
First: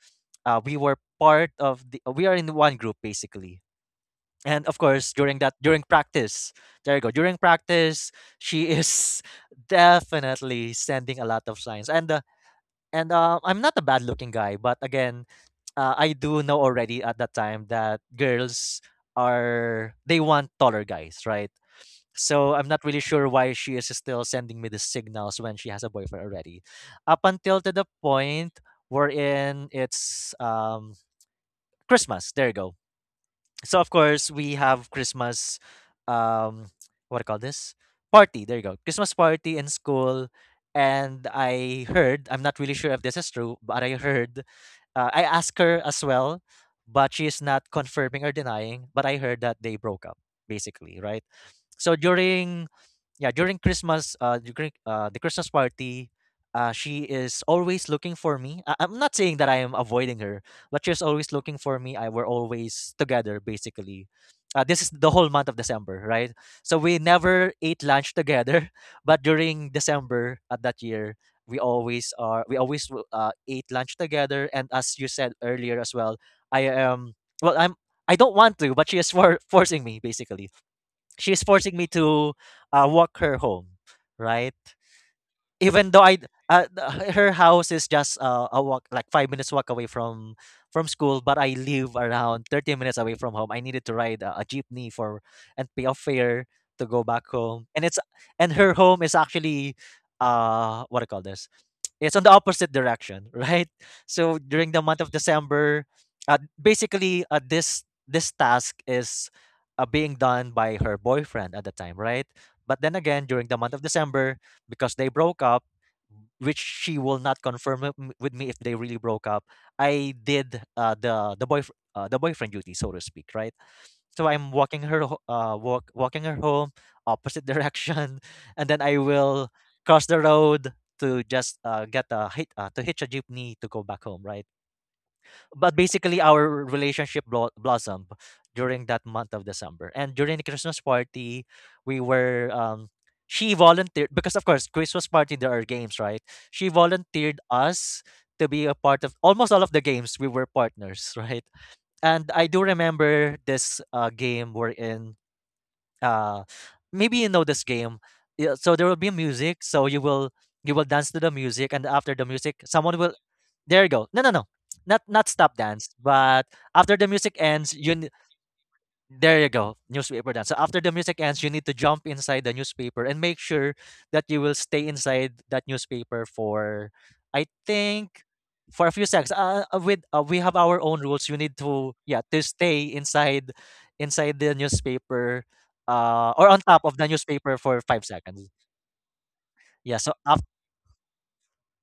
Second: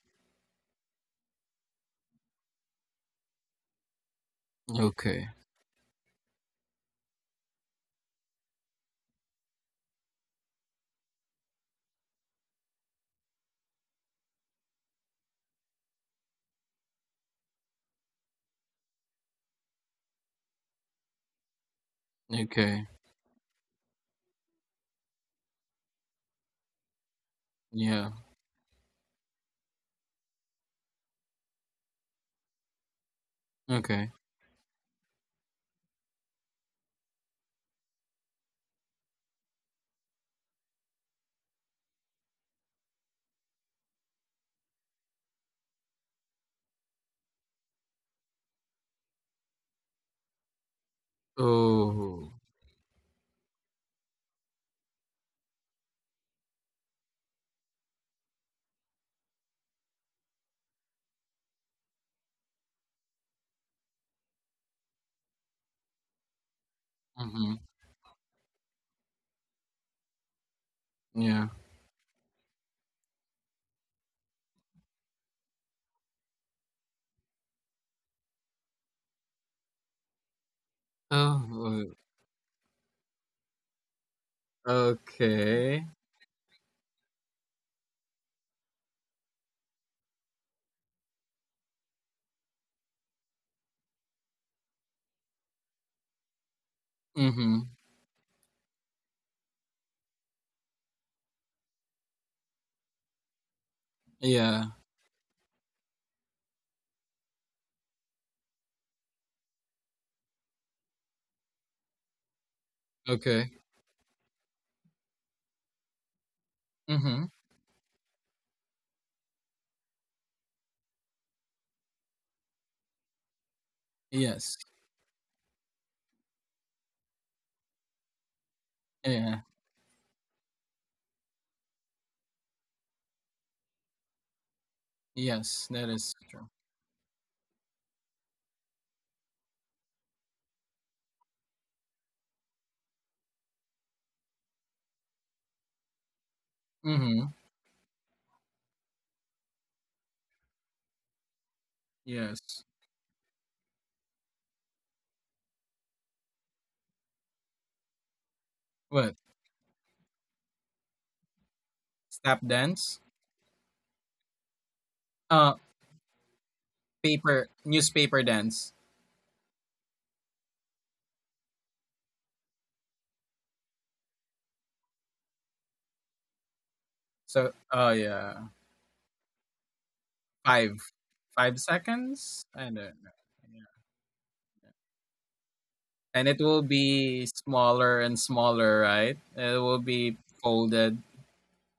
A: we were part of the we are in one group basically. And of course
B: Okay.
A: during that during practice there you go, during practice she is definitely sending a lot of signs, and I'm not a bad-looking guy, but again, I do know already at that time that girls are they want taller guys, right? So I'm not
B: Okay.
A: really sure why she is still sending me the signals when she has a boyfriend already. Up until to the
B: Yeah.
A: point wherein it's Christmas. There you go. So of
B: Okay.
A: course we have Christmas. Um, what do you call this? Party. There you go. Christmas party in school and I heard, I'm not really sure if this is true, but I heard I asked her as well, but she is not confirming or denying. But I heard that they broke up, basically, right? So
B: Oh.
A: during Christmas, during the Christmas party, she is always looking for me. I'm not saying that I am avoiding her, but she's always looking for me. I We're always together basically. This is the whole month of December, right? So we never
B: Mm-hmm.
A: ate lunch together, but during December at that year
B: Yeah.
A: we always ate lunch together, and as you said earlier as well, I am well I'm, I don't want to, but she is forcing me basically. She's forcing me
B: Oh.
A: to walk her home, right?
B: Okay.
A: Even though I, her house is just a walk, like 5 minutes walk away from school, but I live around 30 minutes away from home. I needed to ride a jeepney for and pay a fare to go back
B: Mm-hmm.
A: home, and it's and her home is actually what do you call this it's on the opposite direction, right? So
B: Yeah.
A: during the month of December, basically this task is being done by her boyfriend at the time, right? But then again, during the
B: Okay.
A: month of December, because they broke up, which she will
B: Mhm.
A: not confirm with me if they really broke up, I did the boyfriend duty, so to speak, right? So I'm
B: Yes.
A: walking her home, opposite direction, and then I
B: Yeah.
A: will cross the road to just get a hit to hitch a jeepney to go back home, right?
B: Yes,
A: But
B: that is
A: basically,
B: true.
A: our relationship blossomed during that month of December, and during the Christmas party, we were she volunteered because of course Christmas party there are games, right? She
B: Mhm.
A: volunteered us to be a part of almost all of the games. We were partners, right? And I do
B: Yes.
A: remember this game wherein uh maybe you know this game. Yeah, so there will be
B: What?
A: music, so you will dance to the music, and after the
B: Step
A: music someone
B: dance?
A: will there you go. No, no, no, not stop
B: Uh,
A: dance, but after the music
B: paper
A: ends you
B: newspaper dance.
A: there you go, newspaper dance. So after the music ends, you need to jump inside the newspaper and make sure that you will stay inside that newspaper for, I
B: So, oh
A: think,
B: yeah,
A: for a few seconds. With We have
B: five,
A: our own rules. You need
B: five
A: to, yeah, to
B: seconds. I don't
A: stay
B: know.
A: inside,
B: Yeah.
A: inside the newspaper,
B: And it
A: or on
B: will
A: top of the
B: be
A: newspaper for
B: smaller
A: five
B: and
A: seconds.
B: smaller, right? It will
A: Yeah. So
B: be folded.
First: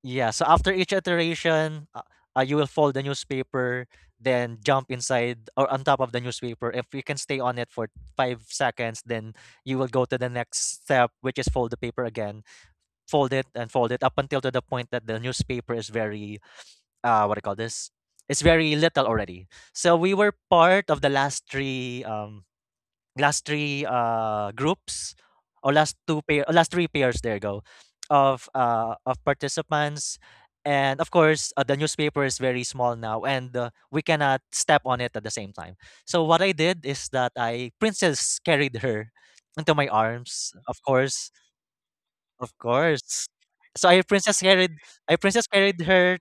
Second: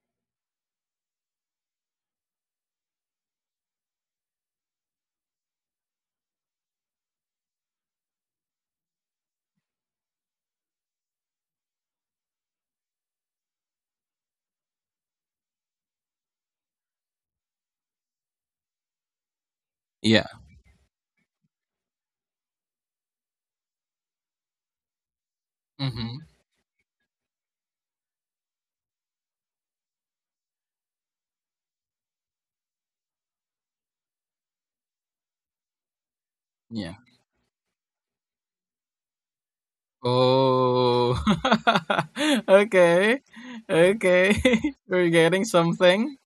A: yeah, so after each iteration, you will fold the newspaper, then jump inside or on top of the newspaper. If you can stay on it for 5 seconds, then you will go to the next step, which is fold the paper again. Fold it and fold it up until to the point that the newspaper is very, what do you call this? It's very little already. So we
B: Yeah.
A: were part of the last three. Last three groups or last two
B: Mhm.
A: pair or Last three pairs, there you go, of participants. And of course the newspaper is very small now, and we cannot step on it at the same time. So what I did
B: Yeah.
A: is that I princess carried her into my arms, of
B: Oh.
A: course. Of
B: Okay.
A: course. So
B: Okay. We're
A: I
B: getting
A: princess carried
B: something.
A: her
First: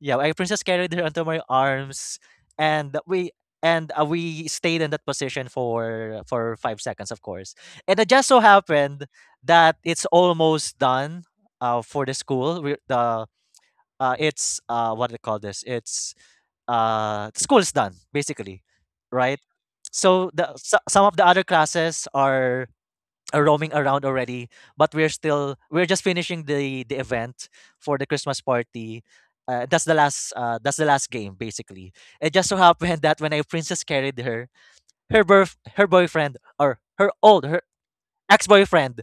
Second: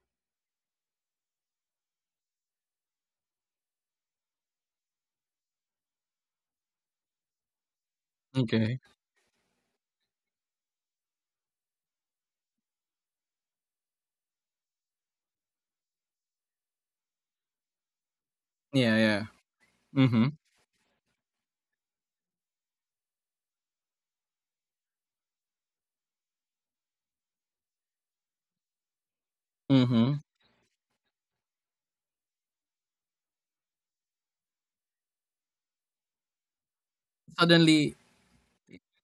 A: yeah, I princess carried her onto my arms, and we and we stayed in that position for 5 seconds, of course. And it just so
B: Okay.
A: happened that it's almost done for the school we, the it's what do they call this? It's the school is done basically,
B: Yeah, yeah.
A: right? So
B: Mhm,
A: the so, some of the other classes are roaming around already, but we're just finishing the event for the Christmas party.
B: mhm.
A: That's the last game basically. It just so happened that when a princess carried her, her birth her boyfriend or her old her
B: Suddenly,
A: ex-boyfriend,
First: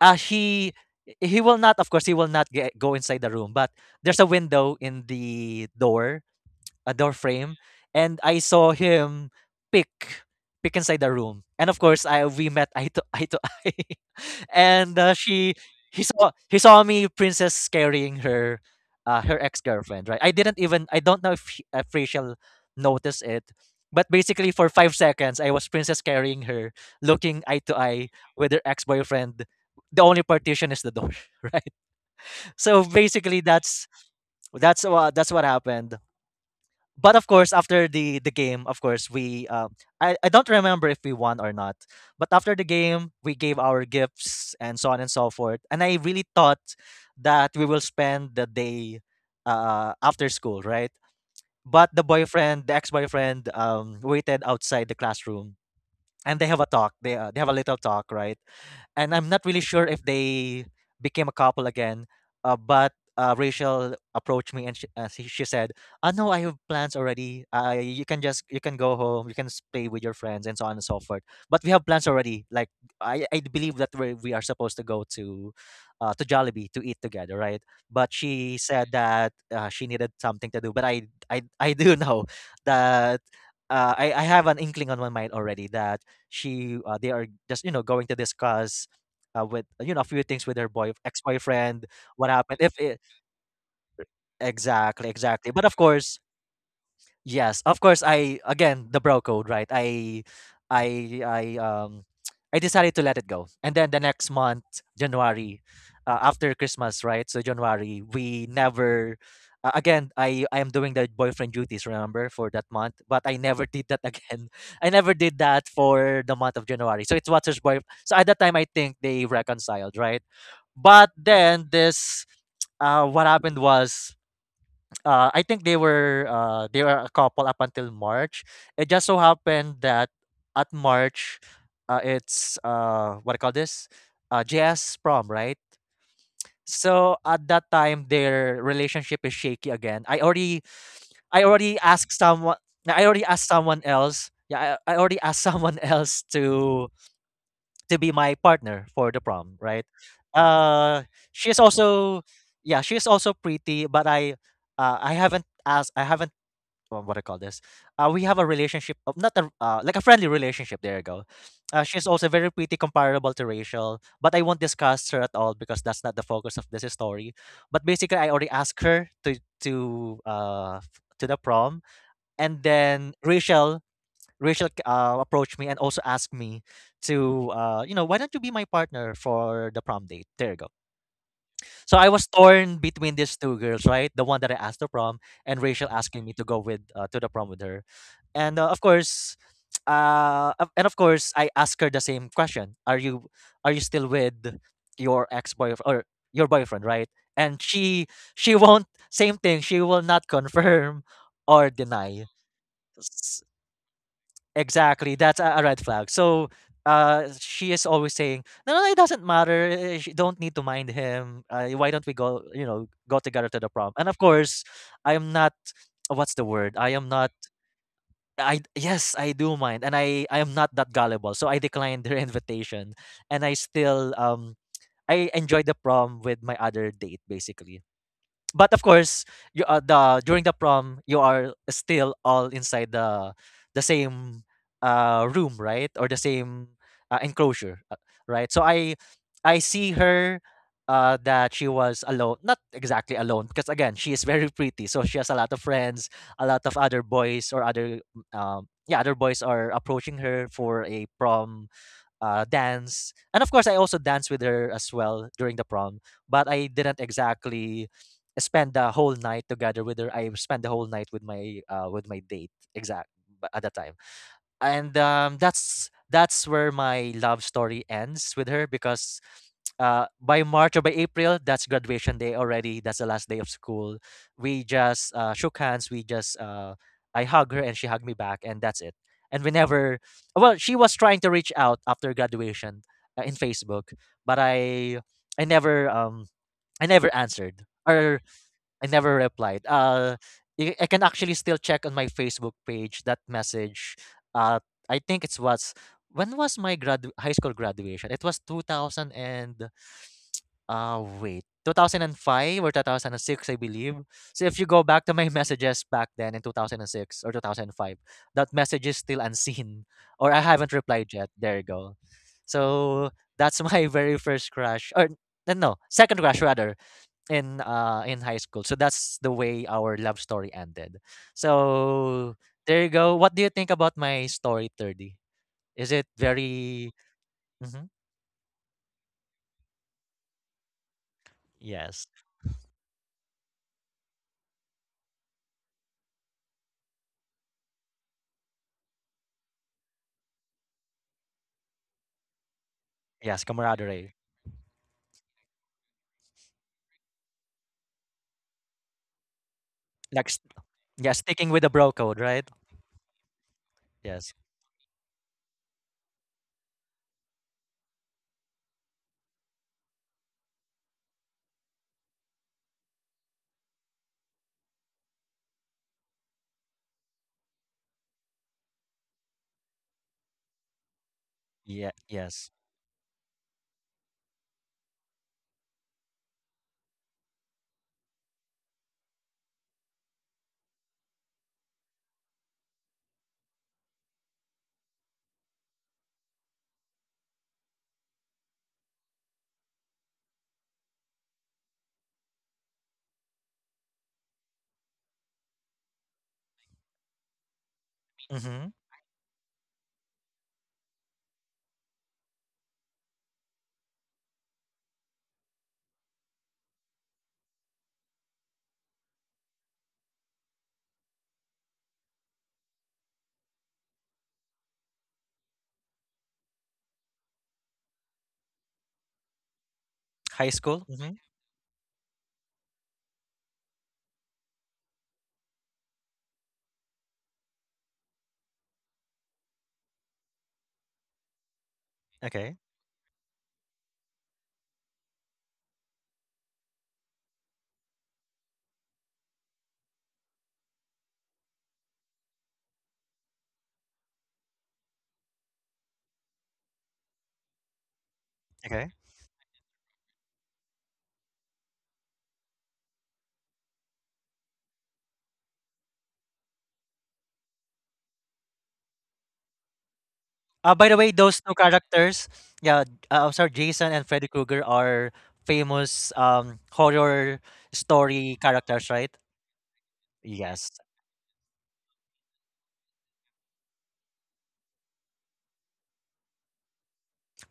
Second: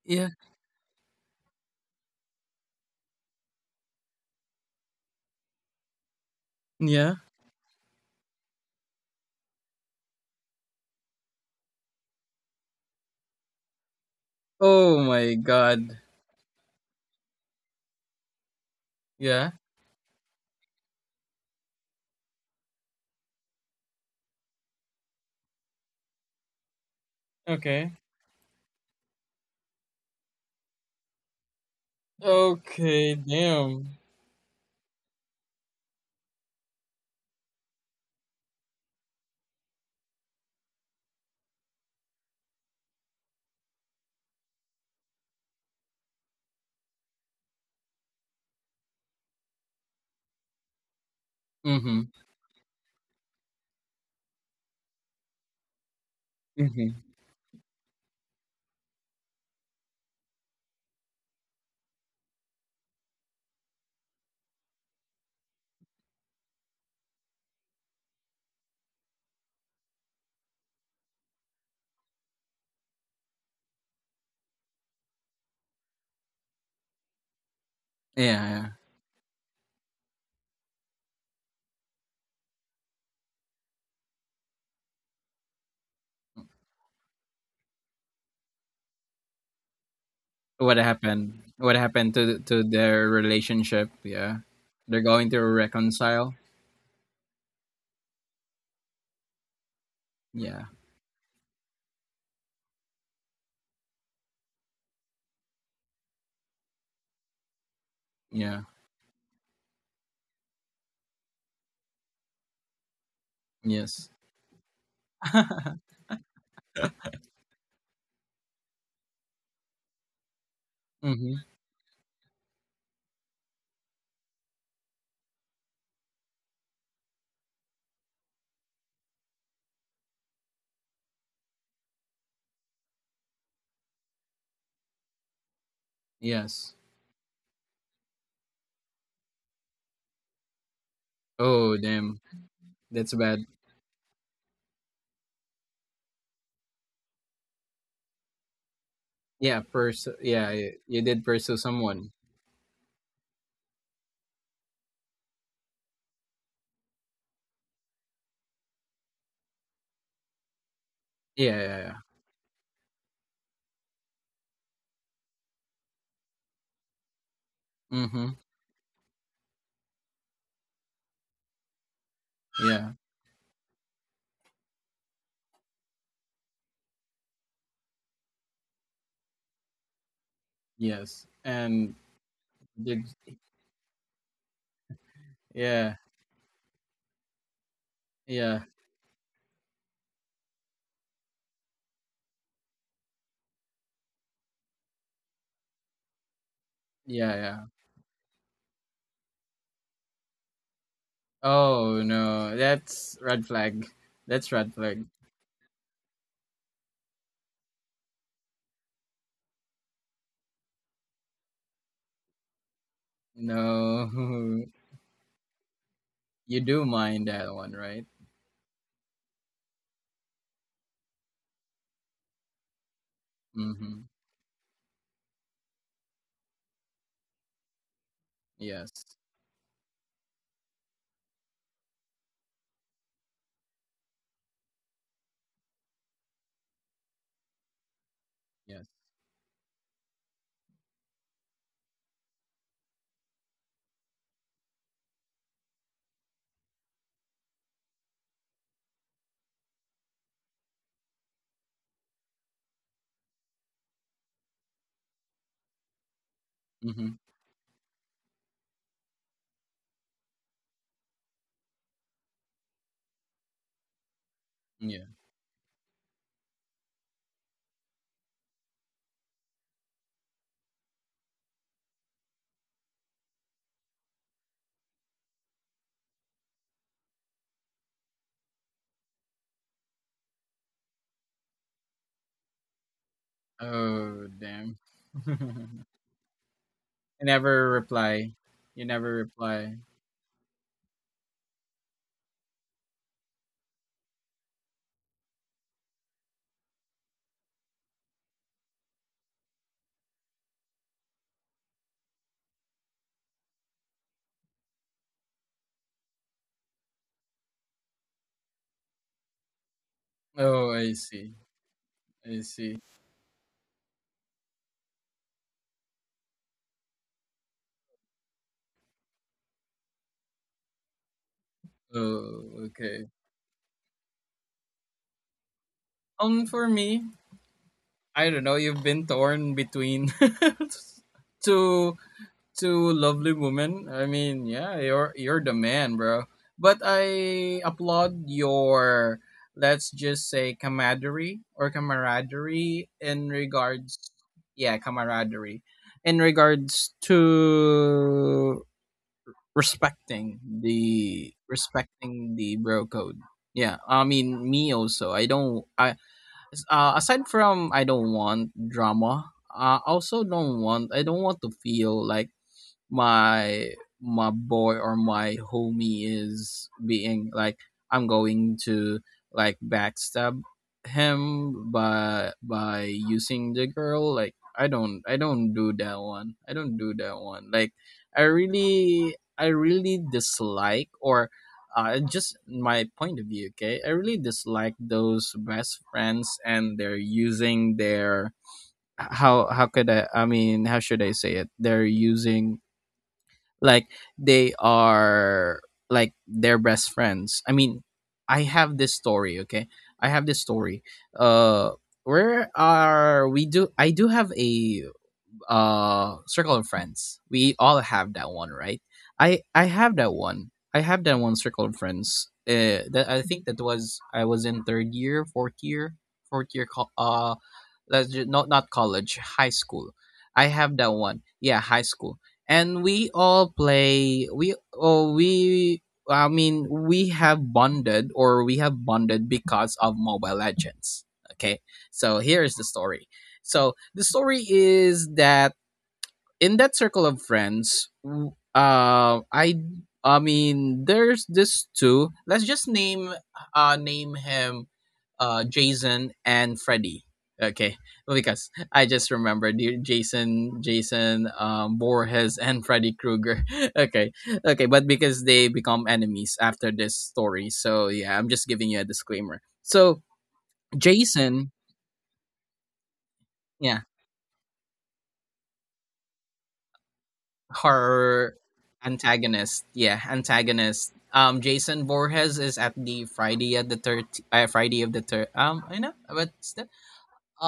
A: uh
B: yeah,
A: he he will not, of course he will not go inside the room, but there's a window in the door, a door
B: yeah.
A: frame. And I saw him pick pick inside the room, and of course I we met eye to eye to eye. And
B: Oh my
A: she
B: god.
A: he saw me princess carrying her, her
B: Yeah.
A: ex-girlfriend, right? I didn't even, I don't know if Rachel noticed it, but basically for 5 seconds I was princess carrying her, looking eye to
B: Okay.
A: eye with her ex-boyfriend. The only partition is the door, right? So
B: Okay,
A: basically
B: damn.
A: that's what happened. But of course, after the game, of course, we I don't remember if we won or not, but after the game we gave our gifts and so on and so forth. And I really thought that we will spend the day after school, right? But the
B: Mhm,
A: boyfriend, the ex-boyfriend, waited outside the classroom, and they have a talk.
B: mhm.
A: They have a little talk, right? And I'm not really sure if they became a couple again. But Rachel approached me, and she said, "Ah, no, I have plans already. You can just, you can go home, you can play with your friends and so on and so forth, but we have plans already." Like, I believe that we are supposed to go to Jollibee to eat together, right? But
B: Yeah,
A: she
B: yeah.
A: said that she needed something to do. But I do know that I have an inkling on my mind already that she they are just, you know, going to discuss with, you know, a few things with her
B: What
A: boy ex
B: happened? What
A: boyfriend.
B: happened
A: What
B: to
A: happened? If it,
B: their relationship? Yeah. They're
A: Exactly,
B: going to
A: exactly. But of course.
B: reconcile?
A: Yes, of course. I Again, the bro code, right?
B: Yeah.
A: I, I um, I decided to let it go, and then the next month, January, after Christmas, right? So January, we
B: Yeah.
A: never. Again, I am doing the boyfriend duties, remember, for that month, but I never did that
B: Yes.
A: again. I never did that for the month of January. So it's Watcher's boy. So at that time, I think they reconciled, right? But
B: Mhm.
A: then this, what happened was I think they were a couple up until March. It just so happened that at March, it's what I call this? JS prom, right?
B: Yes.
A: So at that time, their relationship is shaky again. I already
B: Oh,
A: asked
B: damn.
A: someone. I
B: That's
A: already
B: bad.
A: asked someone else. Yeah, I already asked someone else to be my partner for the prom,
B: Yeah,
A: right?
B: yeah,
A: Uh,
B: you did pursue
A: she's
B: someone.
A: also Yeah, she's also pretty, but I haven't asked. I haven't what I call this. We have a relationship, of, not a, like a friendly relationship. There you go.
B: Yeah, yeah,
A: She's also very pretty, comparable to Rachel, but I won't discuss her at all because that's not the focus of this story. But
B: yeah.
A: basically, I
B: Mhm.
A: already asked her to to to the prom, and
B: Yeah.
A: then Rachel. Rachel approached me and also asked me to, you know, why don't you be my partner for the prom date? There you go.
B: Yes. And
A: So I was torn
B: did?
A: between these two girls, right? The one that I asked to prom and Rachel
B: Yeah,
A: asking me to go with to the prom with her. And
B: yeah,
A: of course, of- and of course, I asked her the same question: Are you, are you still with your ex boyfriend or your boyfriend, right?
B: yeah,
A: And
B: yeah.
A: she won't, same thing. She will not confirm or
B: Oh
A: deny.
B: no, that's red flag. That's red flag.
A: Exactly. That's a red flag. So she is always saying, "No, no, no, it doesn't matter. You don't need to mind him. Why don't we go? You know, go together to the prom?" And
B: No,
A: of course, I am not. What's the
B: you
A: word?
B: do
A: I am
B: mind
A: not.
B: that one, right?
A: I Yes, I do mind, and I am not that gullible. So I declined her invitation, and I
B: Mm-hmm.
A: still I enjoyed the prom with my other date, basically. But of
B: Yes,
A: course, you the during the prom, you are still all inside the same room, right? Or the same enclosure, right. So
B: yes.
A: I see her, that she was alone. Not exactly alone, because again, she is very pretty, so she has a lot of friends, a lot of other boys or other boys are approaching her for a prom dance. And of course, I also danced with her as well during the prom, but I didn't
B: Mm-hmm.
A: exactly spend the whole night together with her. I spent the whole night with my with my date at the time. And
B: Yeah.
A: that's where my love story ends with her, because by March or by April, that's graduation day already. That's the last day of school. We just shook hands. We just I hug her and she hugged me back, and that's it. And we never. Well, she was trying to reach out after graduation in Facebook, but
B: Oh damn.
A: I never um I never
B: You
A: answered.
B: never
A: Or
B: reply.
A: I
B: You
A: never
B: never
A: replied.
B: reply.
A: I can actually still check on my Facebook page that message. Uh, I think it was, when was my grad high school graduation? It was 2000 and, wait, 2005 or 2006, I believe. So if you go back to my messages back then in 2006 or 2005, that message is still unseen or I haven't
B: Oh, I
A: replied yet.
B: see.
A: There you go.
B: I see.
A: So that's my very first crush, or no, second crush rather, in high school. So that's the way our love story ended. So
B: Oh,
A: there you go.
B: okay.
A: What do you think about my story, 30? Is it
B: For
A: very...
B: me,
A: Mhm.
B: I don't know. You've been torn between
A: Yes.
B: two to lovely woman. I mean, yeah, you're the man, bro. But I applaud your, let's just say, camaraderie or camaraderie in
A: Yes,
B: regards,
A: camaraderie.
B: yeah, camaraderie in regards to
A: Like yeah, sticking with the bro code,
B: respecting
A: right?
B: the bro code. Yeah, I
A: Yes.
B: mean, me also. I don't I Uh, aside from, I don't want drama. Uh, I also don't want, I don't want to feel like my my boy or my homie is being like, I'm going to like backstab him
A: Yeah,
B: by
A: yes.
B: using the girl. Like, I don't do that one, I don't do that one. Like, I really dislike, or just my point of view, okay, I really dislike those best friends, and they're using their, how, could I mean, how should I say it, they're using, like, they are, like, their best friends. I mean, I
A: Mhm.
B: have this story, okay, I have this story. uh where are we? Do have a circle of friends. We all have that one, right? I have that one. I have that one circle of friends. That I think that was, I was in third year, fourth year. Let's not, not college, high school.
A: High
B: I have
A: school?
B: that
A: Mhm.
B: one. Yeah, high school. And we all play. We oh we. I mean, we have bonded, or we have bonded because of Mobile Legends. Okay, so here
A: Okay.
B: is the story. So the story is that in that circle of friends, I mean, there's this two. Let's just name name him Jason and Freddy. Okay, because
A: Okay.
B: I just remembered the, Jason, Borges, and Freddy Krueger. Okay, okay, but because they become enemies after this story, so yeah, I'm just giving you a disclaimer. So
A: By the way, those two
B: Jason,
A: characters, yeah, sorry,
B: yeah,
A: Jason and Freddy Krueger are famous horror story
B: her
A: characters, right?
B: antagonist. Yeah,
A: Yes.
B: antagonist. Jason Voorhees is at the Friday at the third, Friday of the third. I know, but still,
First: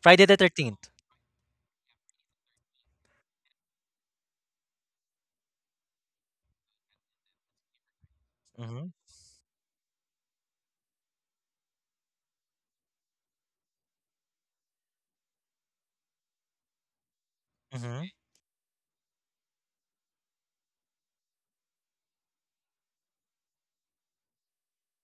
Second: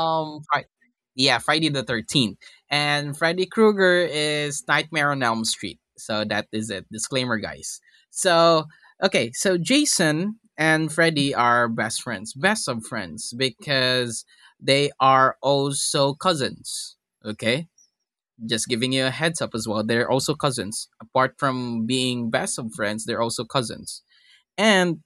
A: Friday the
B: Fri-
A: 13th.
B: yeah, Friday the 13th, and Freddy Krueger is Nightmare on Elm Street. So that is it. Disclaimer, guys. So
A: Mm-hmm.
B: okay, so Jason and Freddy are best friends, best of friends, because they are also cousins. Okay,
A: Mm-hmm.
B: just giving you a heads up as well, they're also cousins. Apart from being best of friends, they're also cousins. And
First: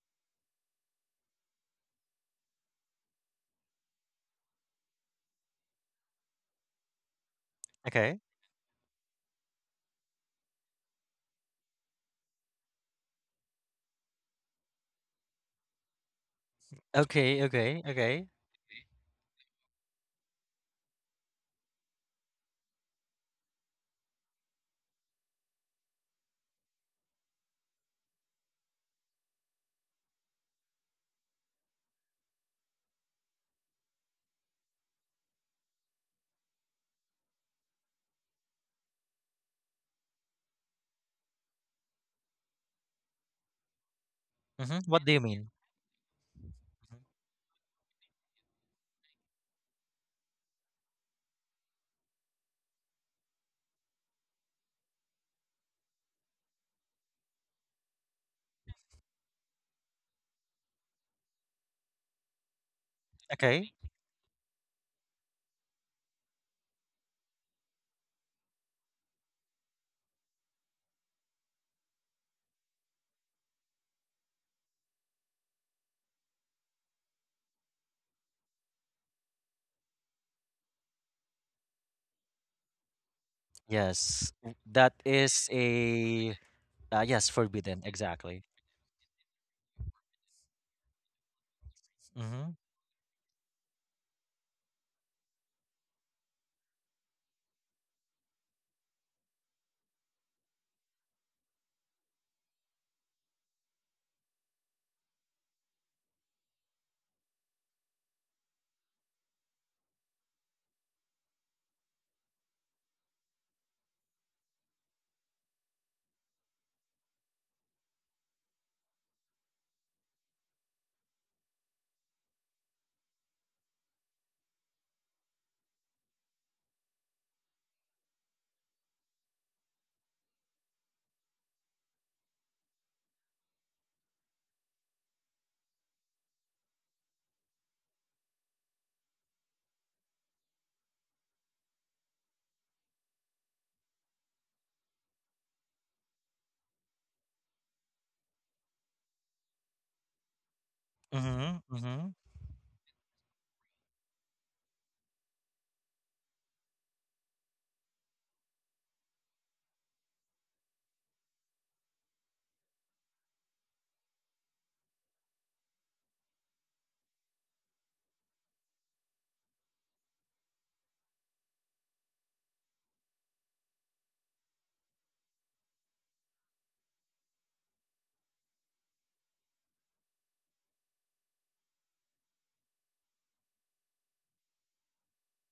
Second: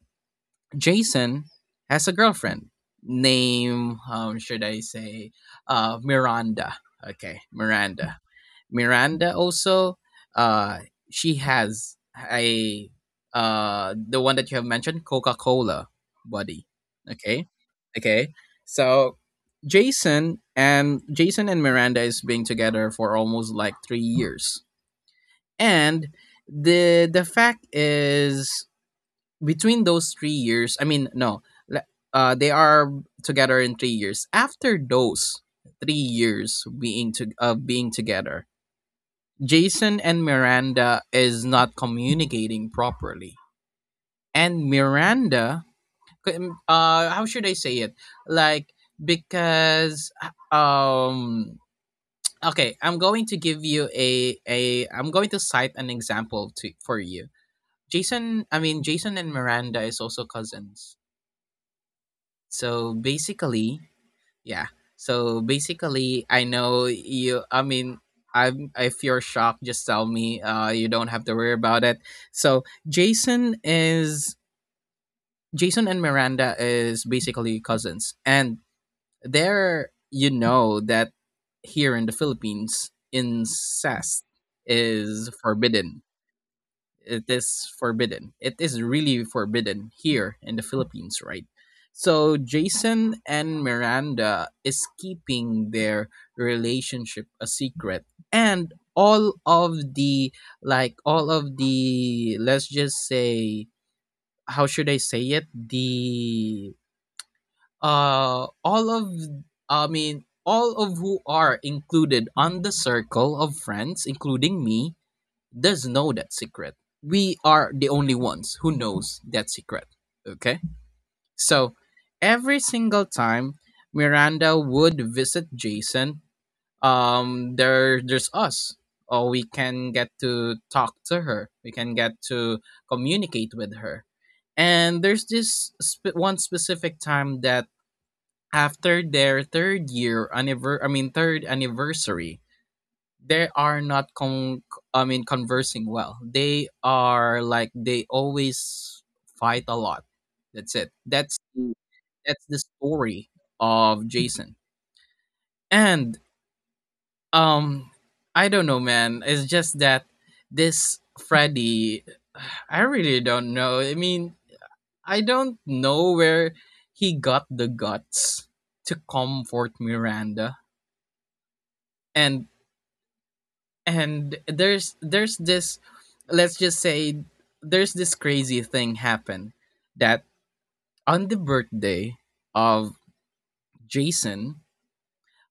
B: Jason has a girlfriend named, should I say, Miranda. Okay,
A: Okay.
B: Miranda. Miranda also, uh she has a, the one that you have mentioned, Coca-Cola body.
A: Okay.
B: Okay?
A: Okay. Okay.
B: Okay. So Jason and Miranda is being together for almost like 3 years. And the fact is, between those 3 years, I mean no, le- they are together in 3 years. After those 3 years being to, of being together, Jason and Miranda is not communicating properly. And
A: Mm-hmm. What do you mean?
B: Miranda,
A: Mhm.
B: how should I say it? Like, because, um, okay, I'm going to give you I'm going to cite an example for you. Jason and Miranda is also cousins. So
A: Okay.
B: basically, yeah. So basically, I know you. I mean, I'm. If you're shocked, just tell me. You don't have to worry about it. So Jason is Jason and Miranda is basically cousins, and they're, you know that here in the Philippines, incest
A: Yes. That
B: is
A: is
B: forbidden,
A: a,
B: it
A: yes,
B: is
A: forbidden.
B: forbidden.
A: Exactly.
B: It is really forbidden here in the Philippines, right? So
A: Mm-hmm.
B: Jason and Miranda is keeping their relationship a secret, and all of the, like all of the, let's just say, how should I say it, the, uh, all of, I mean, all of who are included on the circle of friends, including me, does know that secret. We are the only ones who knows that secret. Okay? So every single time Miranda would visit Jason, there, there's us. Or we can get to talk to her. We can get to communicate with her. And there's one specific time that, after their third anniversary, they are not con- I mean conversing well. They are like they always fight a lot. that's it that's
A: Mm-hmm. Mm-hmm.
B: that's the story of Jason. And um I don't know, man. It's just that this Freddy I really don't know. I mean, I don't know where he got the guts to comfort Miranda. And and there's this, let's just say, there's this crazy thing happen that on the birthday of Jason,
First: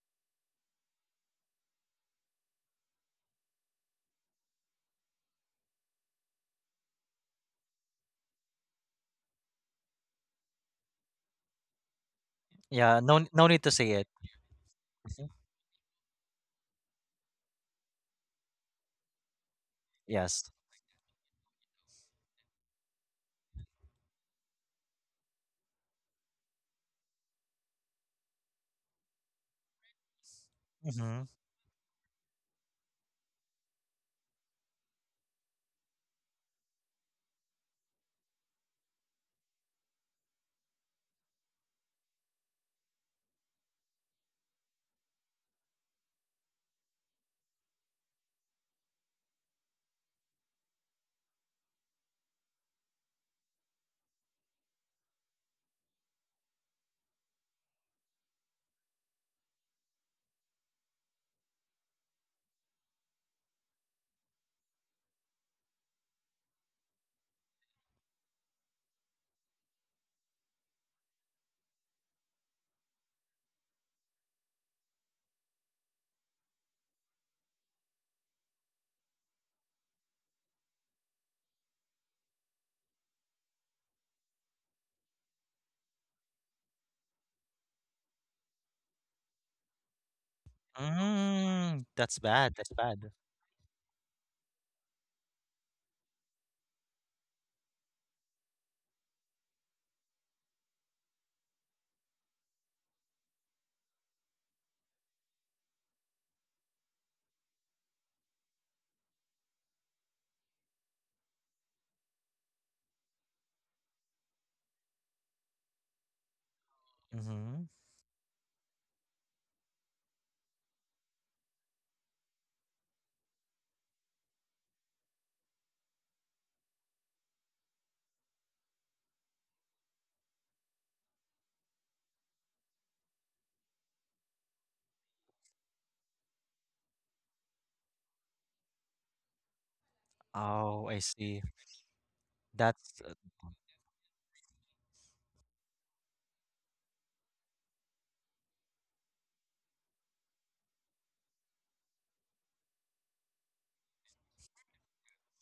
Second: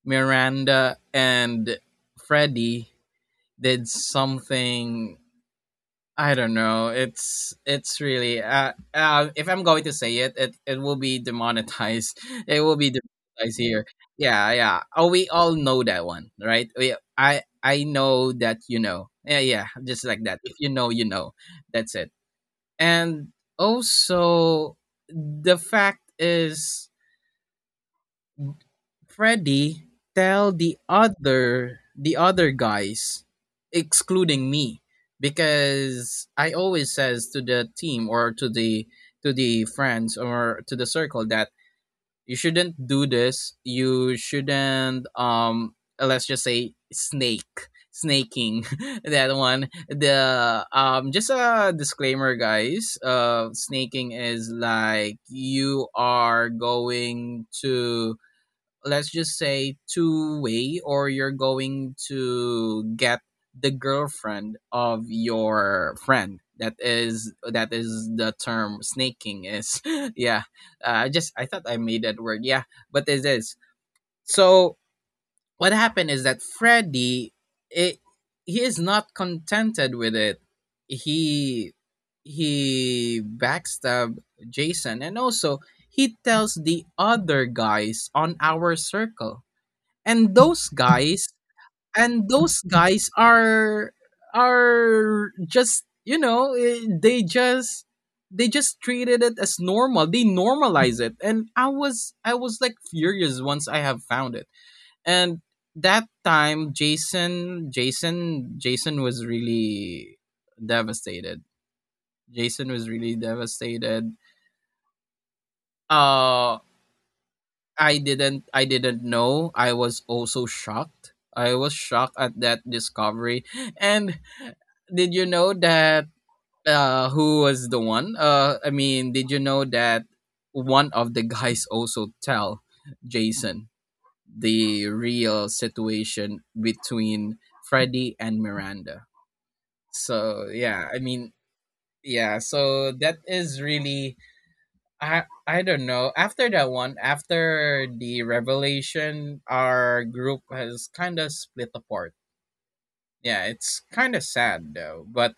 B: Miranda and Freddy did something. I don't know. It's really if I'm going to say it, it will be demonetized. It will be
A: Yeah. No. No
B: demonetized
A: need to
B: here.
A: say it.
B: Yeah, yeah. Oh,
A: Mhm.
B: we all know that one, right? We I know that you know. Yeah, yeah. Just like that.
A: Yes.
B: If you know, you know. That's it. And also, the fact is Freddy tell the
A: Mm-hmm.
B: other the other guys, excluding me, because I always says to the team or to the friends or to the circle that you shouldn't do this. You shouldn't, let's just say, snake snaking, that one, the just a disclaimer, guys, snaking is like you are going to, let's just say, two way, or you're going to get the girlfriend of your friend. That is the term snaking is. Yeah. I thought I made that word, yeah, but it is. So what happened is that Freddy, it, he is not contented with it. He he backstabbed Jason, and also he tells the other guys on our circle, and those guys,
A: Mm, that's
B: and
A: bad.
B: those
A: That's bad.
B: guys are are just, they just, they just treated it as normal, they normalize it, and I was like furious once I have found it. And that time, Jason was really devastated. Jason was really devastated. uh
A: Mm-hmm.
B: I didn't know. I was also shocked. I was shocked at that discovery. And did you know that, who was the one? I mean, did you know that one of the guys also tell Jason the real situation between Freddy and Miranda? So,
A: Oh,
B: yeah,
A: I
B: I mean,
A: see.
B: yeah, so
A: That's
B: that is really... I don't know. After that one, after the revelation, our group has kind of split apart. Yeah, it's kind of sad though, but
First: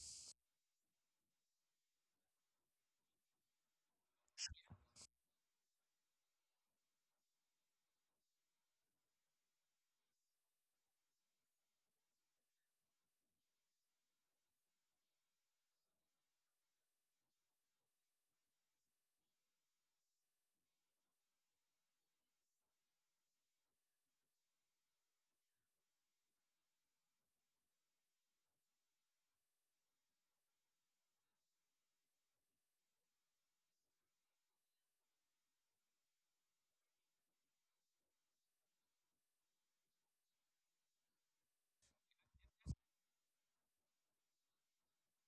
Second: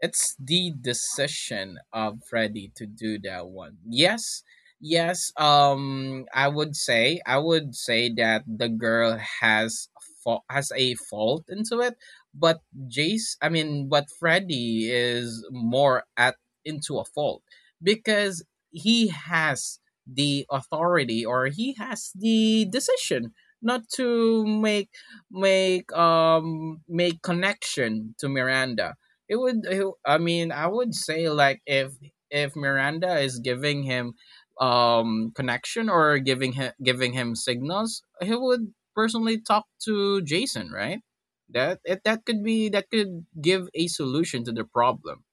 B: it's the decision of Freddy to do that one. Yes, yes. I would say that the girl has has a fault into it, but Freddy is more at into a fault because he has the authority, or he has the decision not to make, make connection to Miranda. It would. It, I mean, I would say, like, if Miranda is giving him connection, or giving him, giving him signals, he would personally talk to Jason, right? That it, that could be that could give a solution to the problem.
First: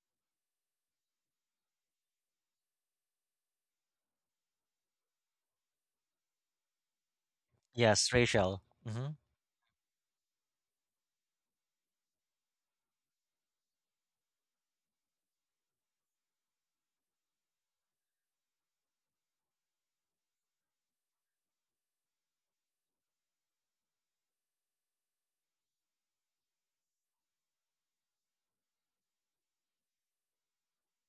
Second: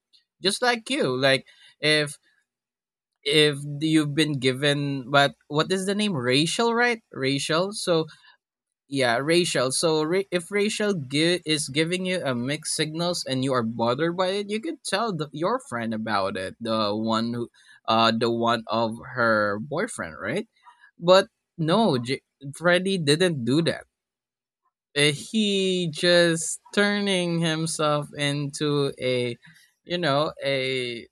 B: Just like you, like if you've been given, but what is the name? Rachel, right? Rachel. So
A: yes, racial. Mm-hmm.
B: yeah, racial. So if racial is giving you a mixed signals and you are bothered by it, you could tell your friend about it. The one who, the one of her boyfriend, right? But no, Freddy didn't do that. He just turning himself into a, you know, a...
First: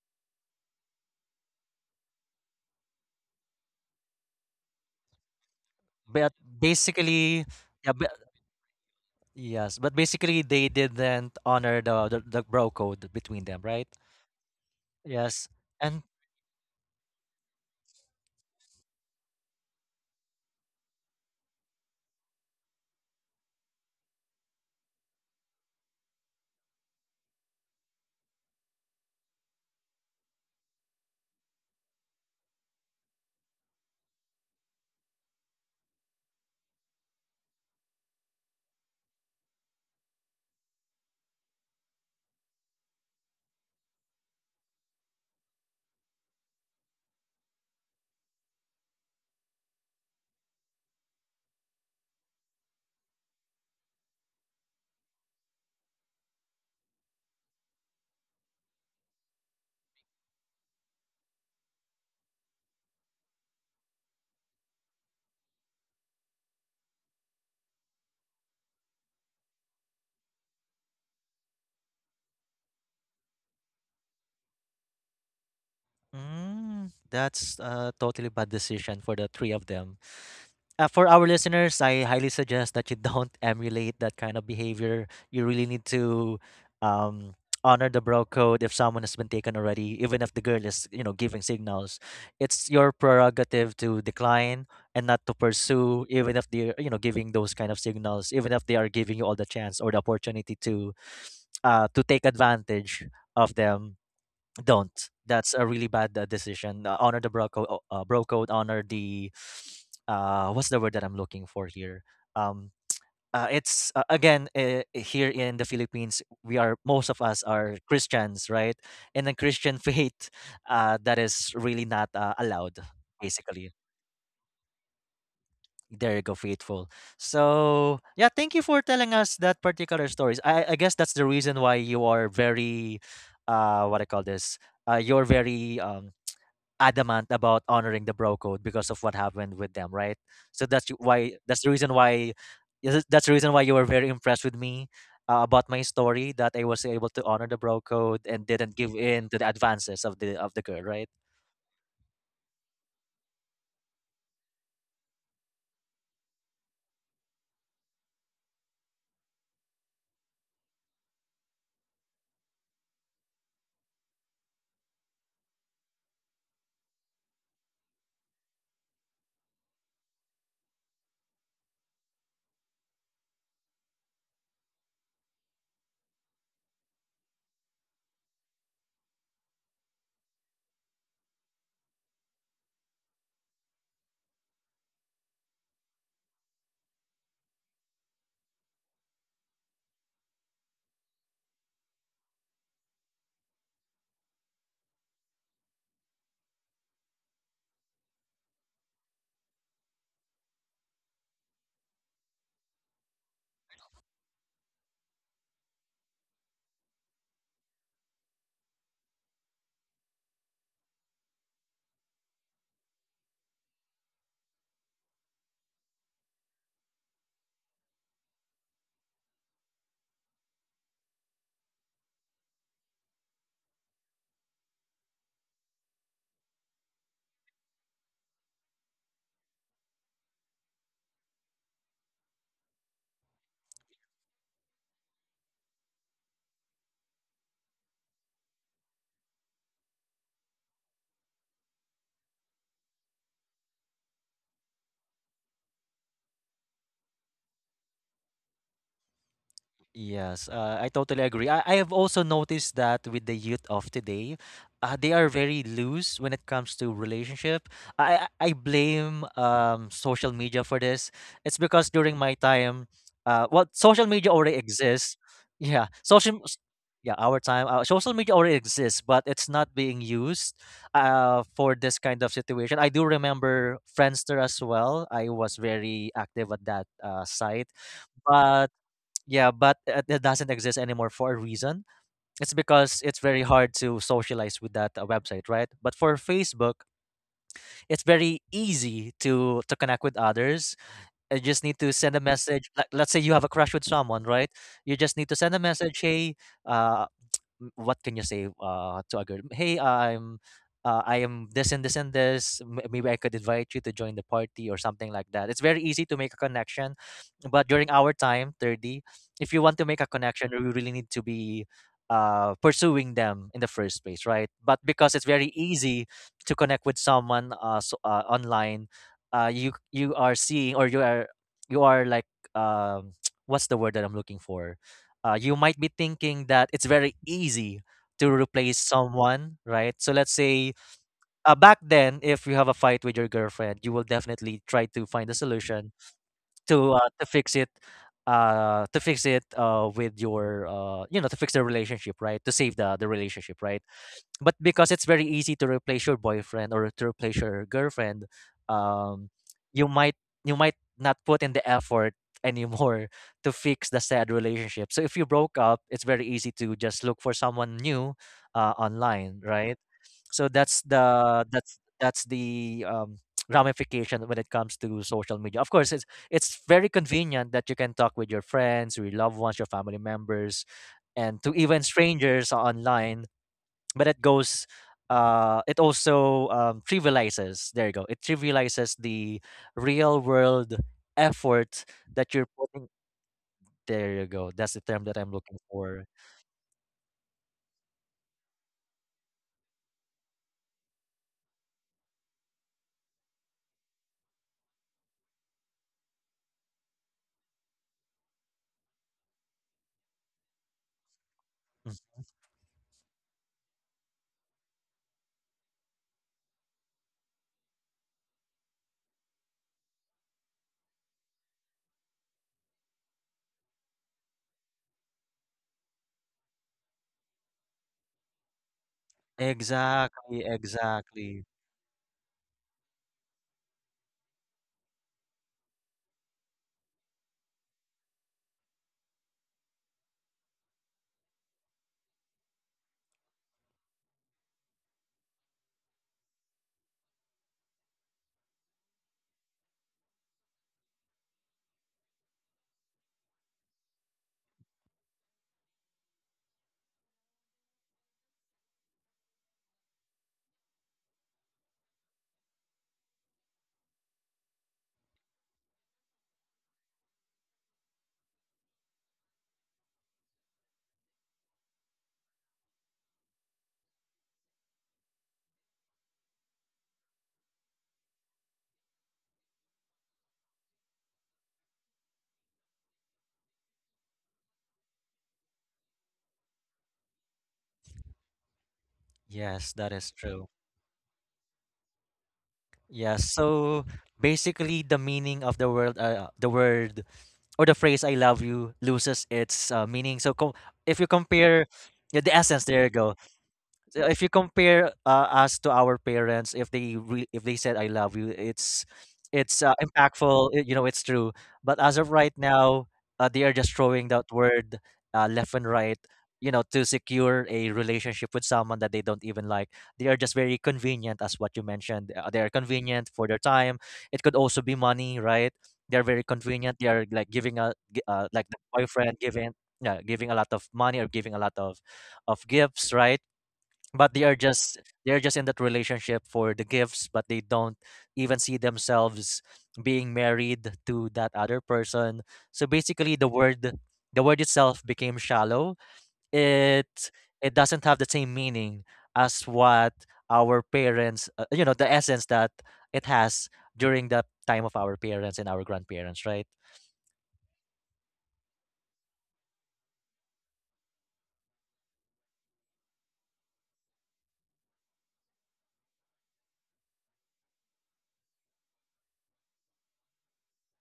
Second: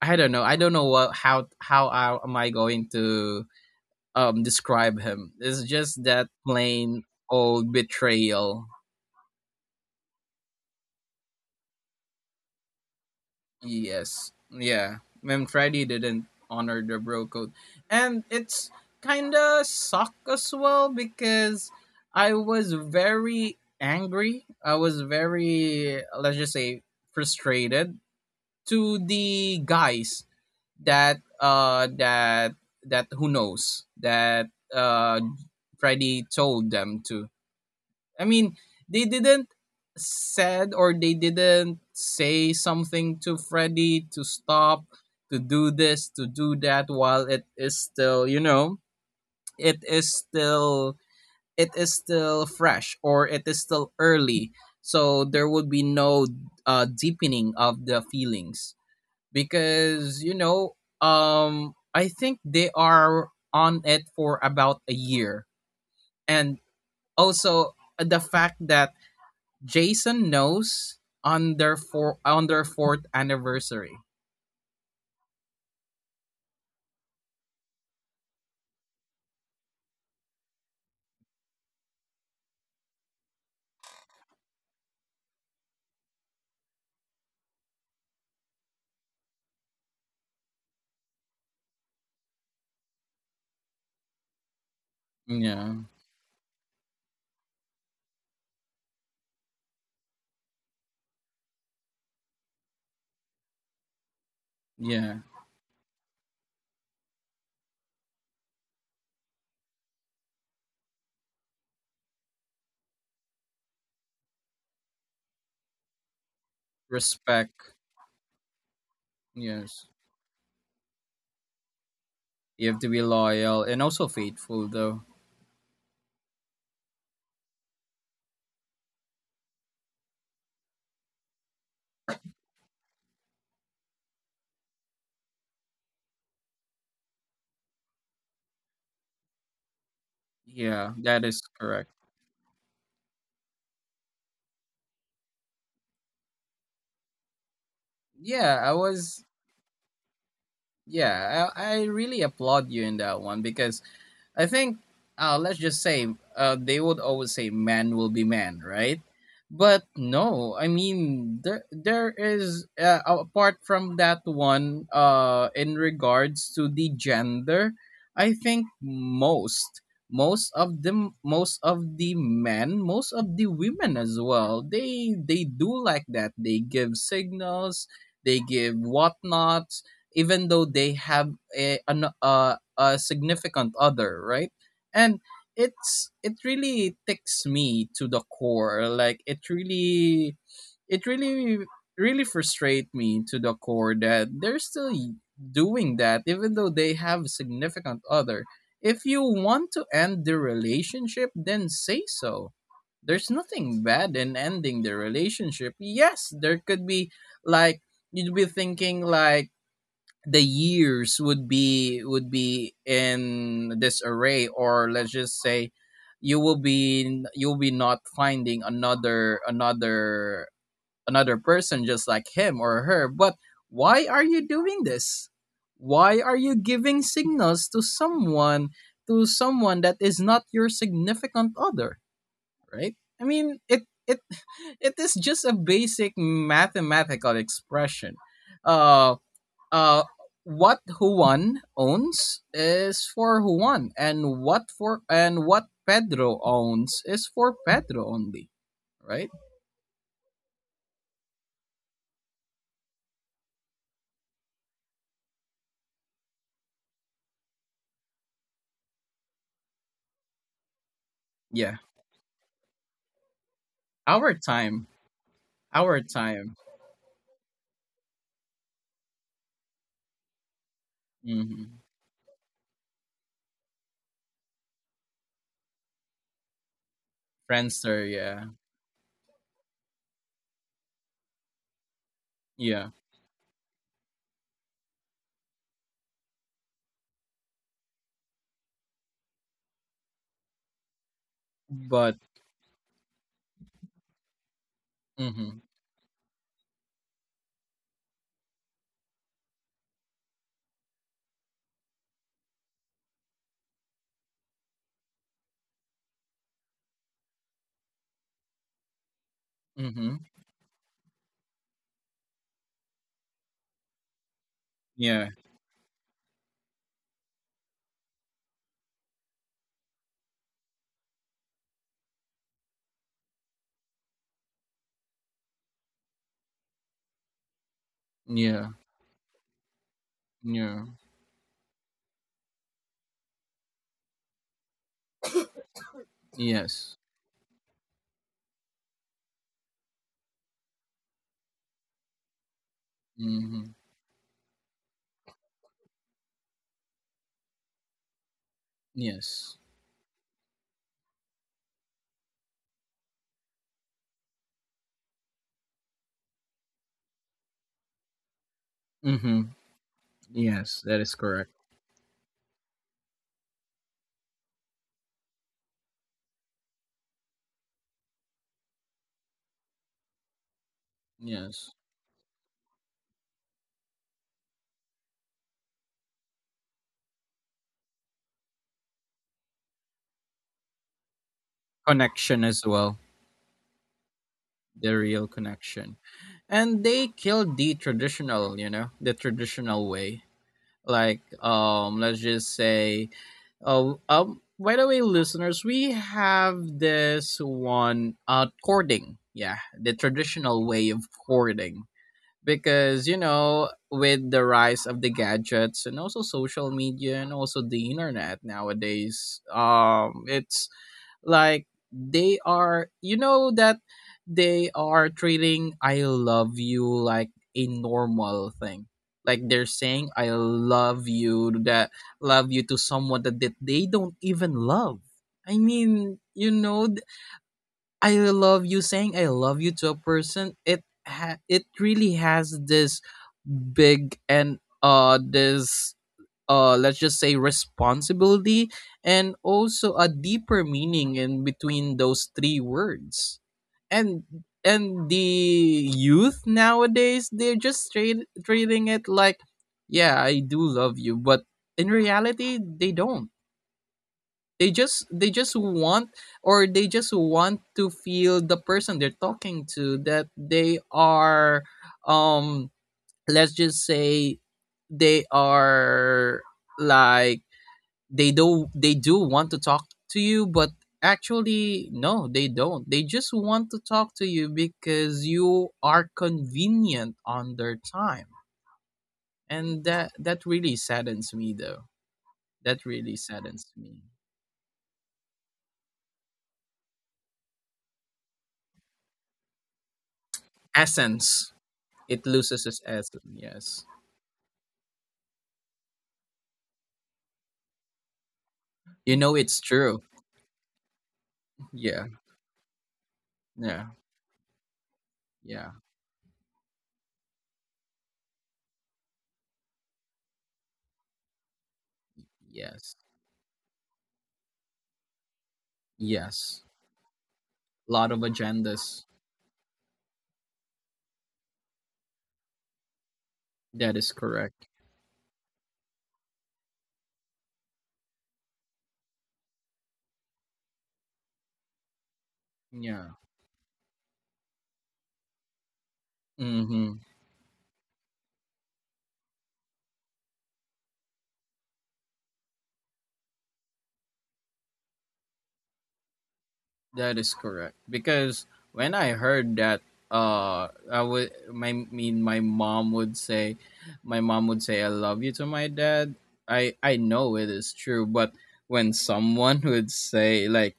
B: I don't know. I don't know what, how I, am I going to describe him. It's just that
A: But
B: plain
A: basically,
B: old
A: yeah, but,
B: betrayal.
A: yes, but basically they didn't honor the, the bro code between them, right?
B: Yes. Yeah.
A: Yes,
B: Memfreddy
A: and
B: didn't honor the bro code. And it's kinda suck as well because I was very angry. I was very, let's just say, frustrated to the guys that, who knows that uh Freddy told them to, I mean, they didn't said, or they didn't say something to Freddy to stop, to do this, to do that, while it is still, you know, it is still, it is still fresh, or it is still early. So there would be no deepening of the feelings because, you know, I think they are on it for about a year. And also, the fact that Jason knows on their fourth anniversary.
A: that's a totally bad decision for the three of them. For our listeners, I highly suggest that you don't emulate that kind of behavior. You really need to um, honor the bro code if someone has been taken already, even if the girl is, you know, giving signals. It's your prerogative to decline and not to
B: Yeah,
A: pursue, even if they're, giving those kind of signals, even if they are giving you all the chance or the opportunity to take advantage of them. Don't.
B: yeah.
A: That's a really bad decision. Honor the bro code. Bro code. Honor the. What's the word that I'm looking for here? Um, it's Again, here in the Philippines. We are Most of us
B: Respect.
A: are Christians, right? In the Christian
B: Yes,
A: faith, that is really not
B: you
A: allowed.
B: have to be loyal
A: Basically,
B: and also faithful, though.
A: there you go, faithful. So yeah, thank you for telling us that particular stories. I guess that's the reason why you are very, what I call this. You're very adamant about honoring the bro code because of what happened with them, right? So that's
B: Yeah, that
A: why
B: is
A: that's the
B: correct.
A: reason why yeah, that's the reason why you were very impressed with me about my story, that I was able to honor the bro code and
B: Yeah, I
A: didn't give
B: was.
A: in to the advances of the girl, right?
B: Yeah, I really applaud you in that one because I think, let's just say, they would always say man will be man, right? But no, I mean, there is, apart from that one, in regards to the gender, I think most of the men, most of the women as well, they do like that. They give signals, they give whatnots, even though they have a significant other, right? And it really ticks me to the core. Like, it really really frustrate me to the core that they're still doing that even though they have a significant other. If you want to end the relationship, then say so. There's nothing bad in ending the relationship. Yes, there could be, like, you'd be thinking like the years would be in disarray, or, let's just say, you'll be not finding another person just like him or her, but why are you doing this? Why are you giving signals to someone, to someone that is not your significant other, right? I mean, it it is just a basic mathematical expression. uh uh what Juan owns is for Juan, and what Pedro owns is for Pedro only, right?
A: Yes, I totally agree. I have also noticed that with the youth of today, they are very loose when it comes to relationship. I blame social media for this. It's
B: Yeah.
A: because during my time, well, social media
B: Our
A: already
B: time,
A: exists. Yeah,
B: our time.
A: our time, social media already exists, but it's not being used, for
B: Mhm.
A: this kind of situation. I do remember Friendster as well. I was very active at that site,
B: Friendster, yeah.
A: but. Yeah, but it doesn't exist anymore for a reason. It's
B: Yeah.
A: because it's very hard to socialize with that website, right? But for Facebook, it's very easy to connect with others. You just need to send
B: But
A: a message. Like, let's say you have a crush with someone, right? You just need to send a
B: mhm.
A: message. Hey, uh, what can you say to a girl? Hey, I am this and this and this. Maybe I could invite you to join the party or something like that. It's very easy to make a connection. But during our time, 30, if you want to make a
B: Mhm.
A: connection, you really need to be pursuing them in the first place, right? But because it's
B: Yeah.
A: very easy to connect with someone, so, online, you are seeing, or you are like, um, what's the word that I'm looking for? You might be thinking that it's very easy to
B: Yeah.
A: replace someone, right? So let's say,
B: Yeah.
A: back then, if you have a fight with your girlfriend, you will definitely try to find a solution
B: Yes.
A: to fix it, with your you know to fix the relationship, right? To save the relationship,
B: Mhm.
A: right? But because it's very easy to replace your boyfriend or to replace your girlfriend, um
B: Yes.
A: you might you might not put in the effort anymore to fix the sad relationship. So if you broke up, it's very easy to just look for someone new online,
B: Mhm.
A: right? So that's
B: Yes, that is
A: the
B: correct.
A: that's that's the ramification when it comes to social media. Of course, it's very convenient that you can talk with your friends, your loved ones, your family members, and to
B: Yes.
A: even strangers online, but it also trivializes. There you go. It trivializes the real world effort that
B: Connection
A: you're
B: as
A: putting.
B: well.
A: There you go, that's the
B: The
A: term that
B: real
A: I'm looking
B: connection.
A: for.
B: And they killed the traditional, you know, the traditional way. Like, let's just say, oh, by the way, listeners, we have this one, courting, yeah, the traditional way of courting.
A: Mm.
B: Because you know, with the rise of the gadgets and also social media and also the internet nowadays, it's like they are, you know, that they are treating "I love you" like a normal thing. Like they're saying "I
A: Exactly,
B: love
A: exactly.
B: you," to someone that they don't even love. I mean, you know, "I love you," saying "I love you" to a person, it really has this big and, this, let's just say, responsibility, and also a deeper meaning in between those three words. And and the youth nowadays, they're just treating it like, "Yeah, I do love you," but in reality they don't. They just want, or they just want to feel the person they're talking to that they are, um let's just say, they are, like, they do want to talk to you, but actually no, they don't, they just want to talk to you because you are convenient on their time.
A: Yes,
B: And
A: that is
B: that
A: true.
B: really saddens me, though. That really
A: Yes.
B: saddens
A: So
B: me.
A: basically, the meaning of the word, or the phrase "I love you" loses its meaning. So if you
B: Essence.
A: compare, yeah,
B: It
A: the essence,
B: loses its
A: there you go.
B: essence, yes.
A: So if you compare us to our parents, if they said "I love you,"
B: You know it's
A: it's
B: true.
A: impactful. It's true. But as
B: Yeah.
A: of right now, they are just
B: Yeah.
A: throwing that word left and
B: Yeah.
A: right. To secure a relationship with someone that they don't even like. They are just very convenient, as what you mentioned. They are
B: Yes.
A: convenient for their time. It could also be money, right? They're very
B: Yes.
A: convenient. They are like
B: Lot of
A: like the
B: agendas.
A: boyfriend giving, yeah, giving a lot of money or giving a lot of gifts, right?
B: That
A: But
B: is
A: they are
B: correct.
A: just they're just in that relationship for the gifts, but they don't even see themselves being married to that other person. So
B: Yeah.
A: basically the word itself became shallow.
B: Mm-hmm.
A: It it doesn't have the same meaning as what our parents, the essence that it has during the time of our parents and our grandparents, right?
B: That is correct. Because when I heard that, I would, my mean, my mom would say, "I love you" to my dad. I know it is true, but when someone would say like,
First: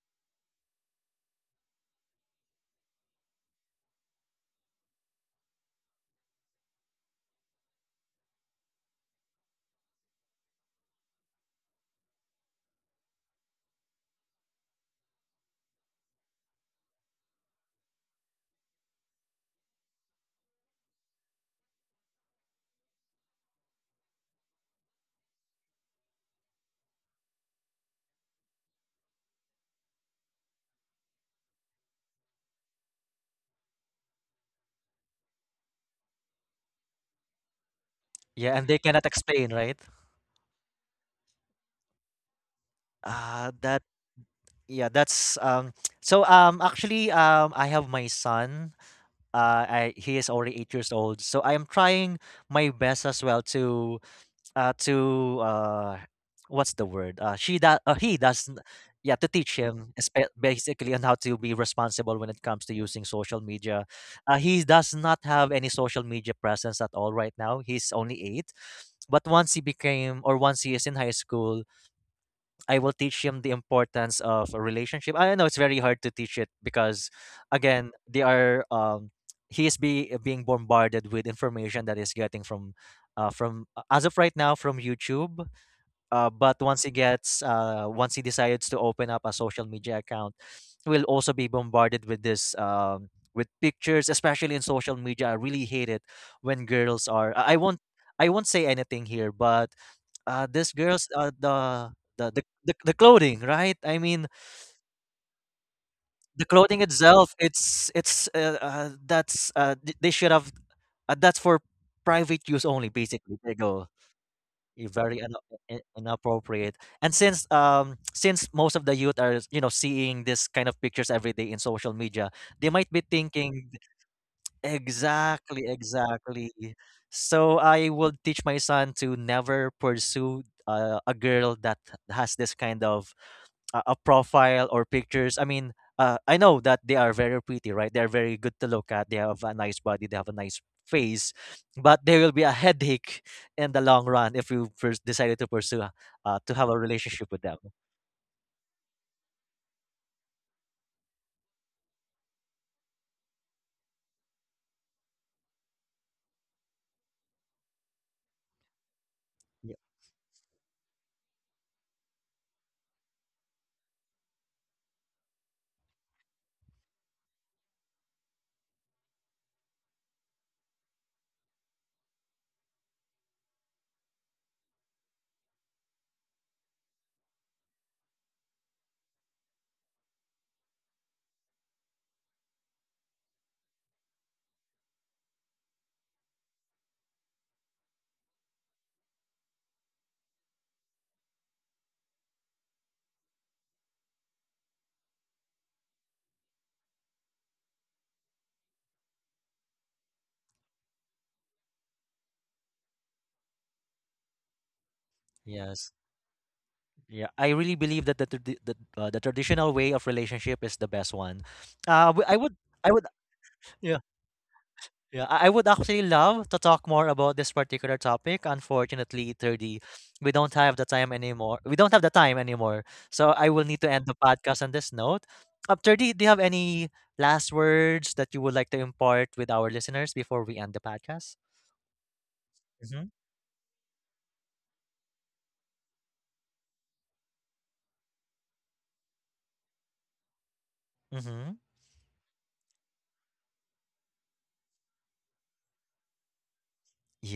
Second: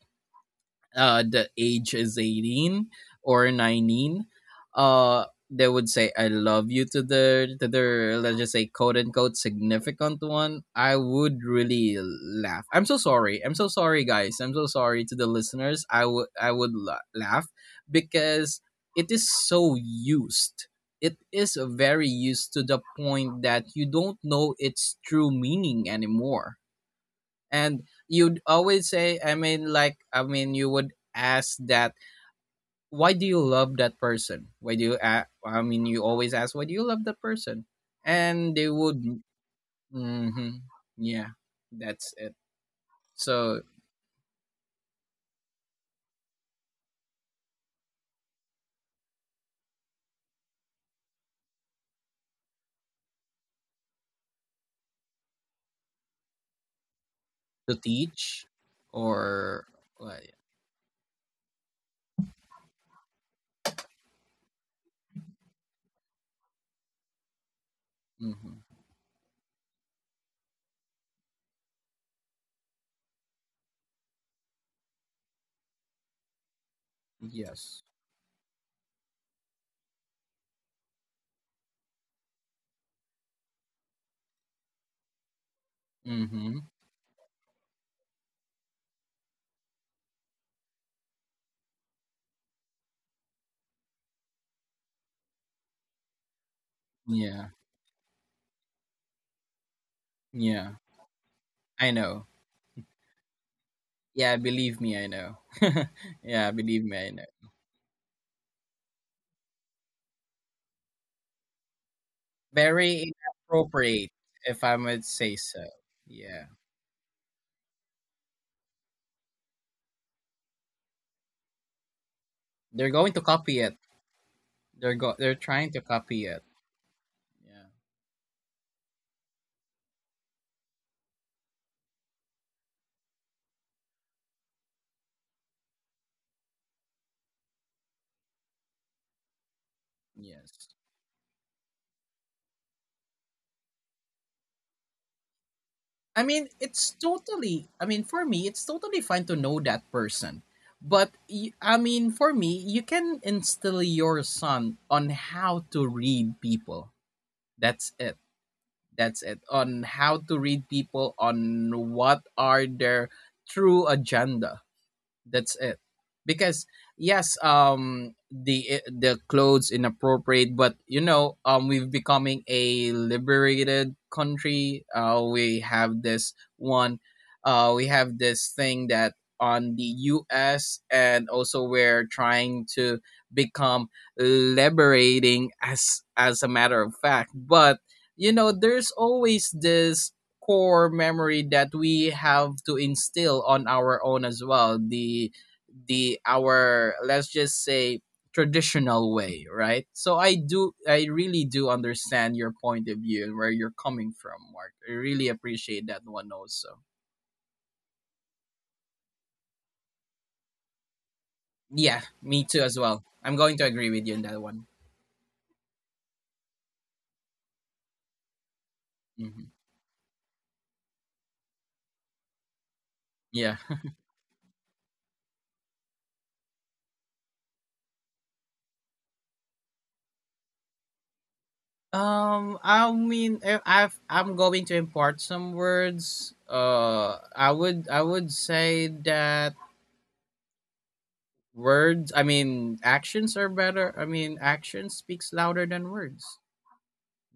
B: the age is 18 or 19, uh they would say "I love you" to their, let's just say quote unquote significant one, I would really laugh. I'm so sorry. I'm so sorry, guys. I'm so sorry to the listeners. Laugh, because it is so used. It is very used to the point that you don't know its true meaning anymore. And you'd always say, I mean, like, you would ask that, why do you love that person? Why do you a- I mean You always ask, why do you love that person? And
A: Yeah, and
B: they
A: they
B: would...
A: cannot explain, right?
B: hmm. Yeah, that's it. So,
A: That yeah that's so Actually, I have my son. He is already 8 years old. So I am trying my best as well to, uh, to uh, what's the word? She,
B: to
A: that, he
B: teach,
A: does. Yeah, to teach
B: or
A: him,
B: what.
A: basically, on how to be responsible when it comes to using social media. He does not have any social media presence at all right now. He's only eight,
B: Hmm.
A: but once he is in high school, I will teach him the importance of a relationship. I know it's very hard to teach it, because
B: Yes.
A: again, they are he is being bombarded with information that is getting from, as of right now, from YouTube. Uh,
B: Hmm.
A: but once he decides to open up a social media account, he will also be bombarded with this. With pictures, especially in social media, I really hate it when girls are.
B: Yeah.
A: I won't. I won't say anything here, but this
B: Yeah,
A: girl's, the,
B: I know.
A: the clothing, right? I mean,
B: Yeah, believe me, I know.
A: the
B: Yeah,
A: clothing
B: believe me, I know.
A: itself, they should have, that's for private use only,
B: Very
A: basically. They go.
B: inappropriate, if I
A: You
B: might
A: very un-
B: say so.
A: I-
B: Yeah.
A: inappropriate. And since since most of the youth are, seeing this kind of pictures every day in social media, they might
B: They're
A: be
B: going to copy
A: thinking...
B: it. They're
A: Exactly,
B: trying to copy it.
A: exactly. So
B: Yeah.
A: I will teach my son to never pursue a girl that has this kind of a profile or pictures. I mean, I know that they are very pretty, right? They're very good to look at. They have a nice body. They have a nice
B: Yes.
A: face, but there will be a headache in the long run if you first decided to pursue to have a relationship with them.
B: I mean, for me, it's totally fine to know that person. But I mean, for me, you can instill your son on how to read people. That's it. That's it.
A: Yeah.
B: On how to read people, on what are their true agenda. That's it, because yes, the the clothes inappropriate, but you know, we've becoming a liberated country. We have this one, we have this thing that on the US, and also we're trying to become liberating as, a matter of fact, but you know, there's always this core memory that we have to instill on our own as well, the our let's just say, traditional way, right? So I really do understand your point of view and where you're coming from, Mark. I really appreciate
A: Yes.
B: that one also.
A: Yeah, I really believe that the traditional way of relationship is the best one.
B: Yeah,
A: Uh, w- I
B: me
A: would
B: too as
A: I
B: well,
A: would
B: I'm going to agree with you on that one.
A: Yeah, I would actually love to talk more about this particular topic. Unfortunately,
B: Hmm.
A: 30, we don't have the time anymore. We don't have the time anymore. So I
B: Yeah.
A: will need to end the podcast on this note. Up 30, do you have any last words that you would like to impart with our listeners before we end the podcast?
B: I
A: Mm-hmm.
B: mean, I'm going to impart some words. I would say that,
A: Mm-hmm.
B: Actions are better. I mean, action speaks louder than words.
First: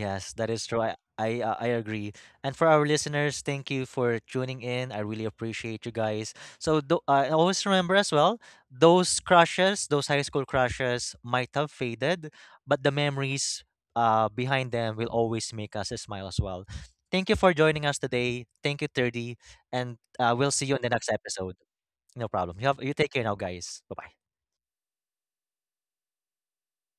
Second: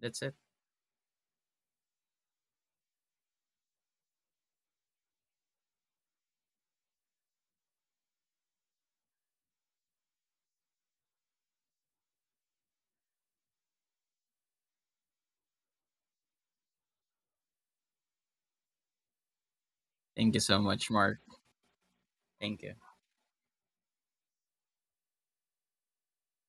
B: That's it.
A: that is true. I agree. And for our listeners, thank you for tuning in. I really appreciate you guys. So, always remember as well, those crushes, those high school crushes might have faded, but the memories behind them will always make us smile as well. Thank you for joining us today. Thank you, 30. And
B: Thank you
A: we'll
B: so
A: see you in the
B: much,
A: next
B: Mark.
A: episode. No problem.
B: Thank you.
A: You take care now, guys. Bye-bye.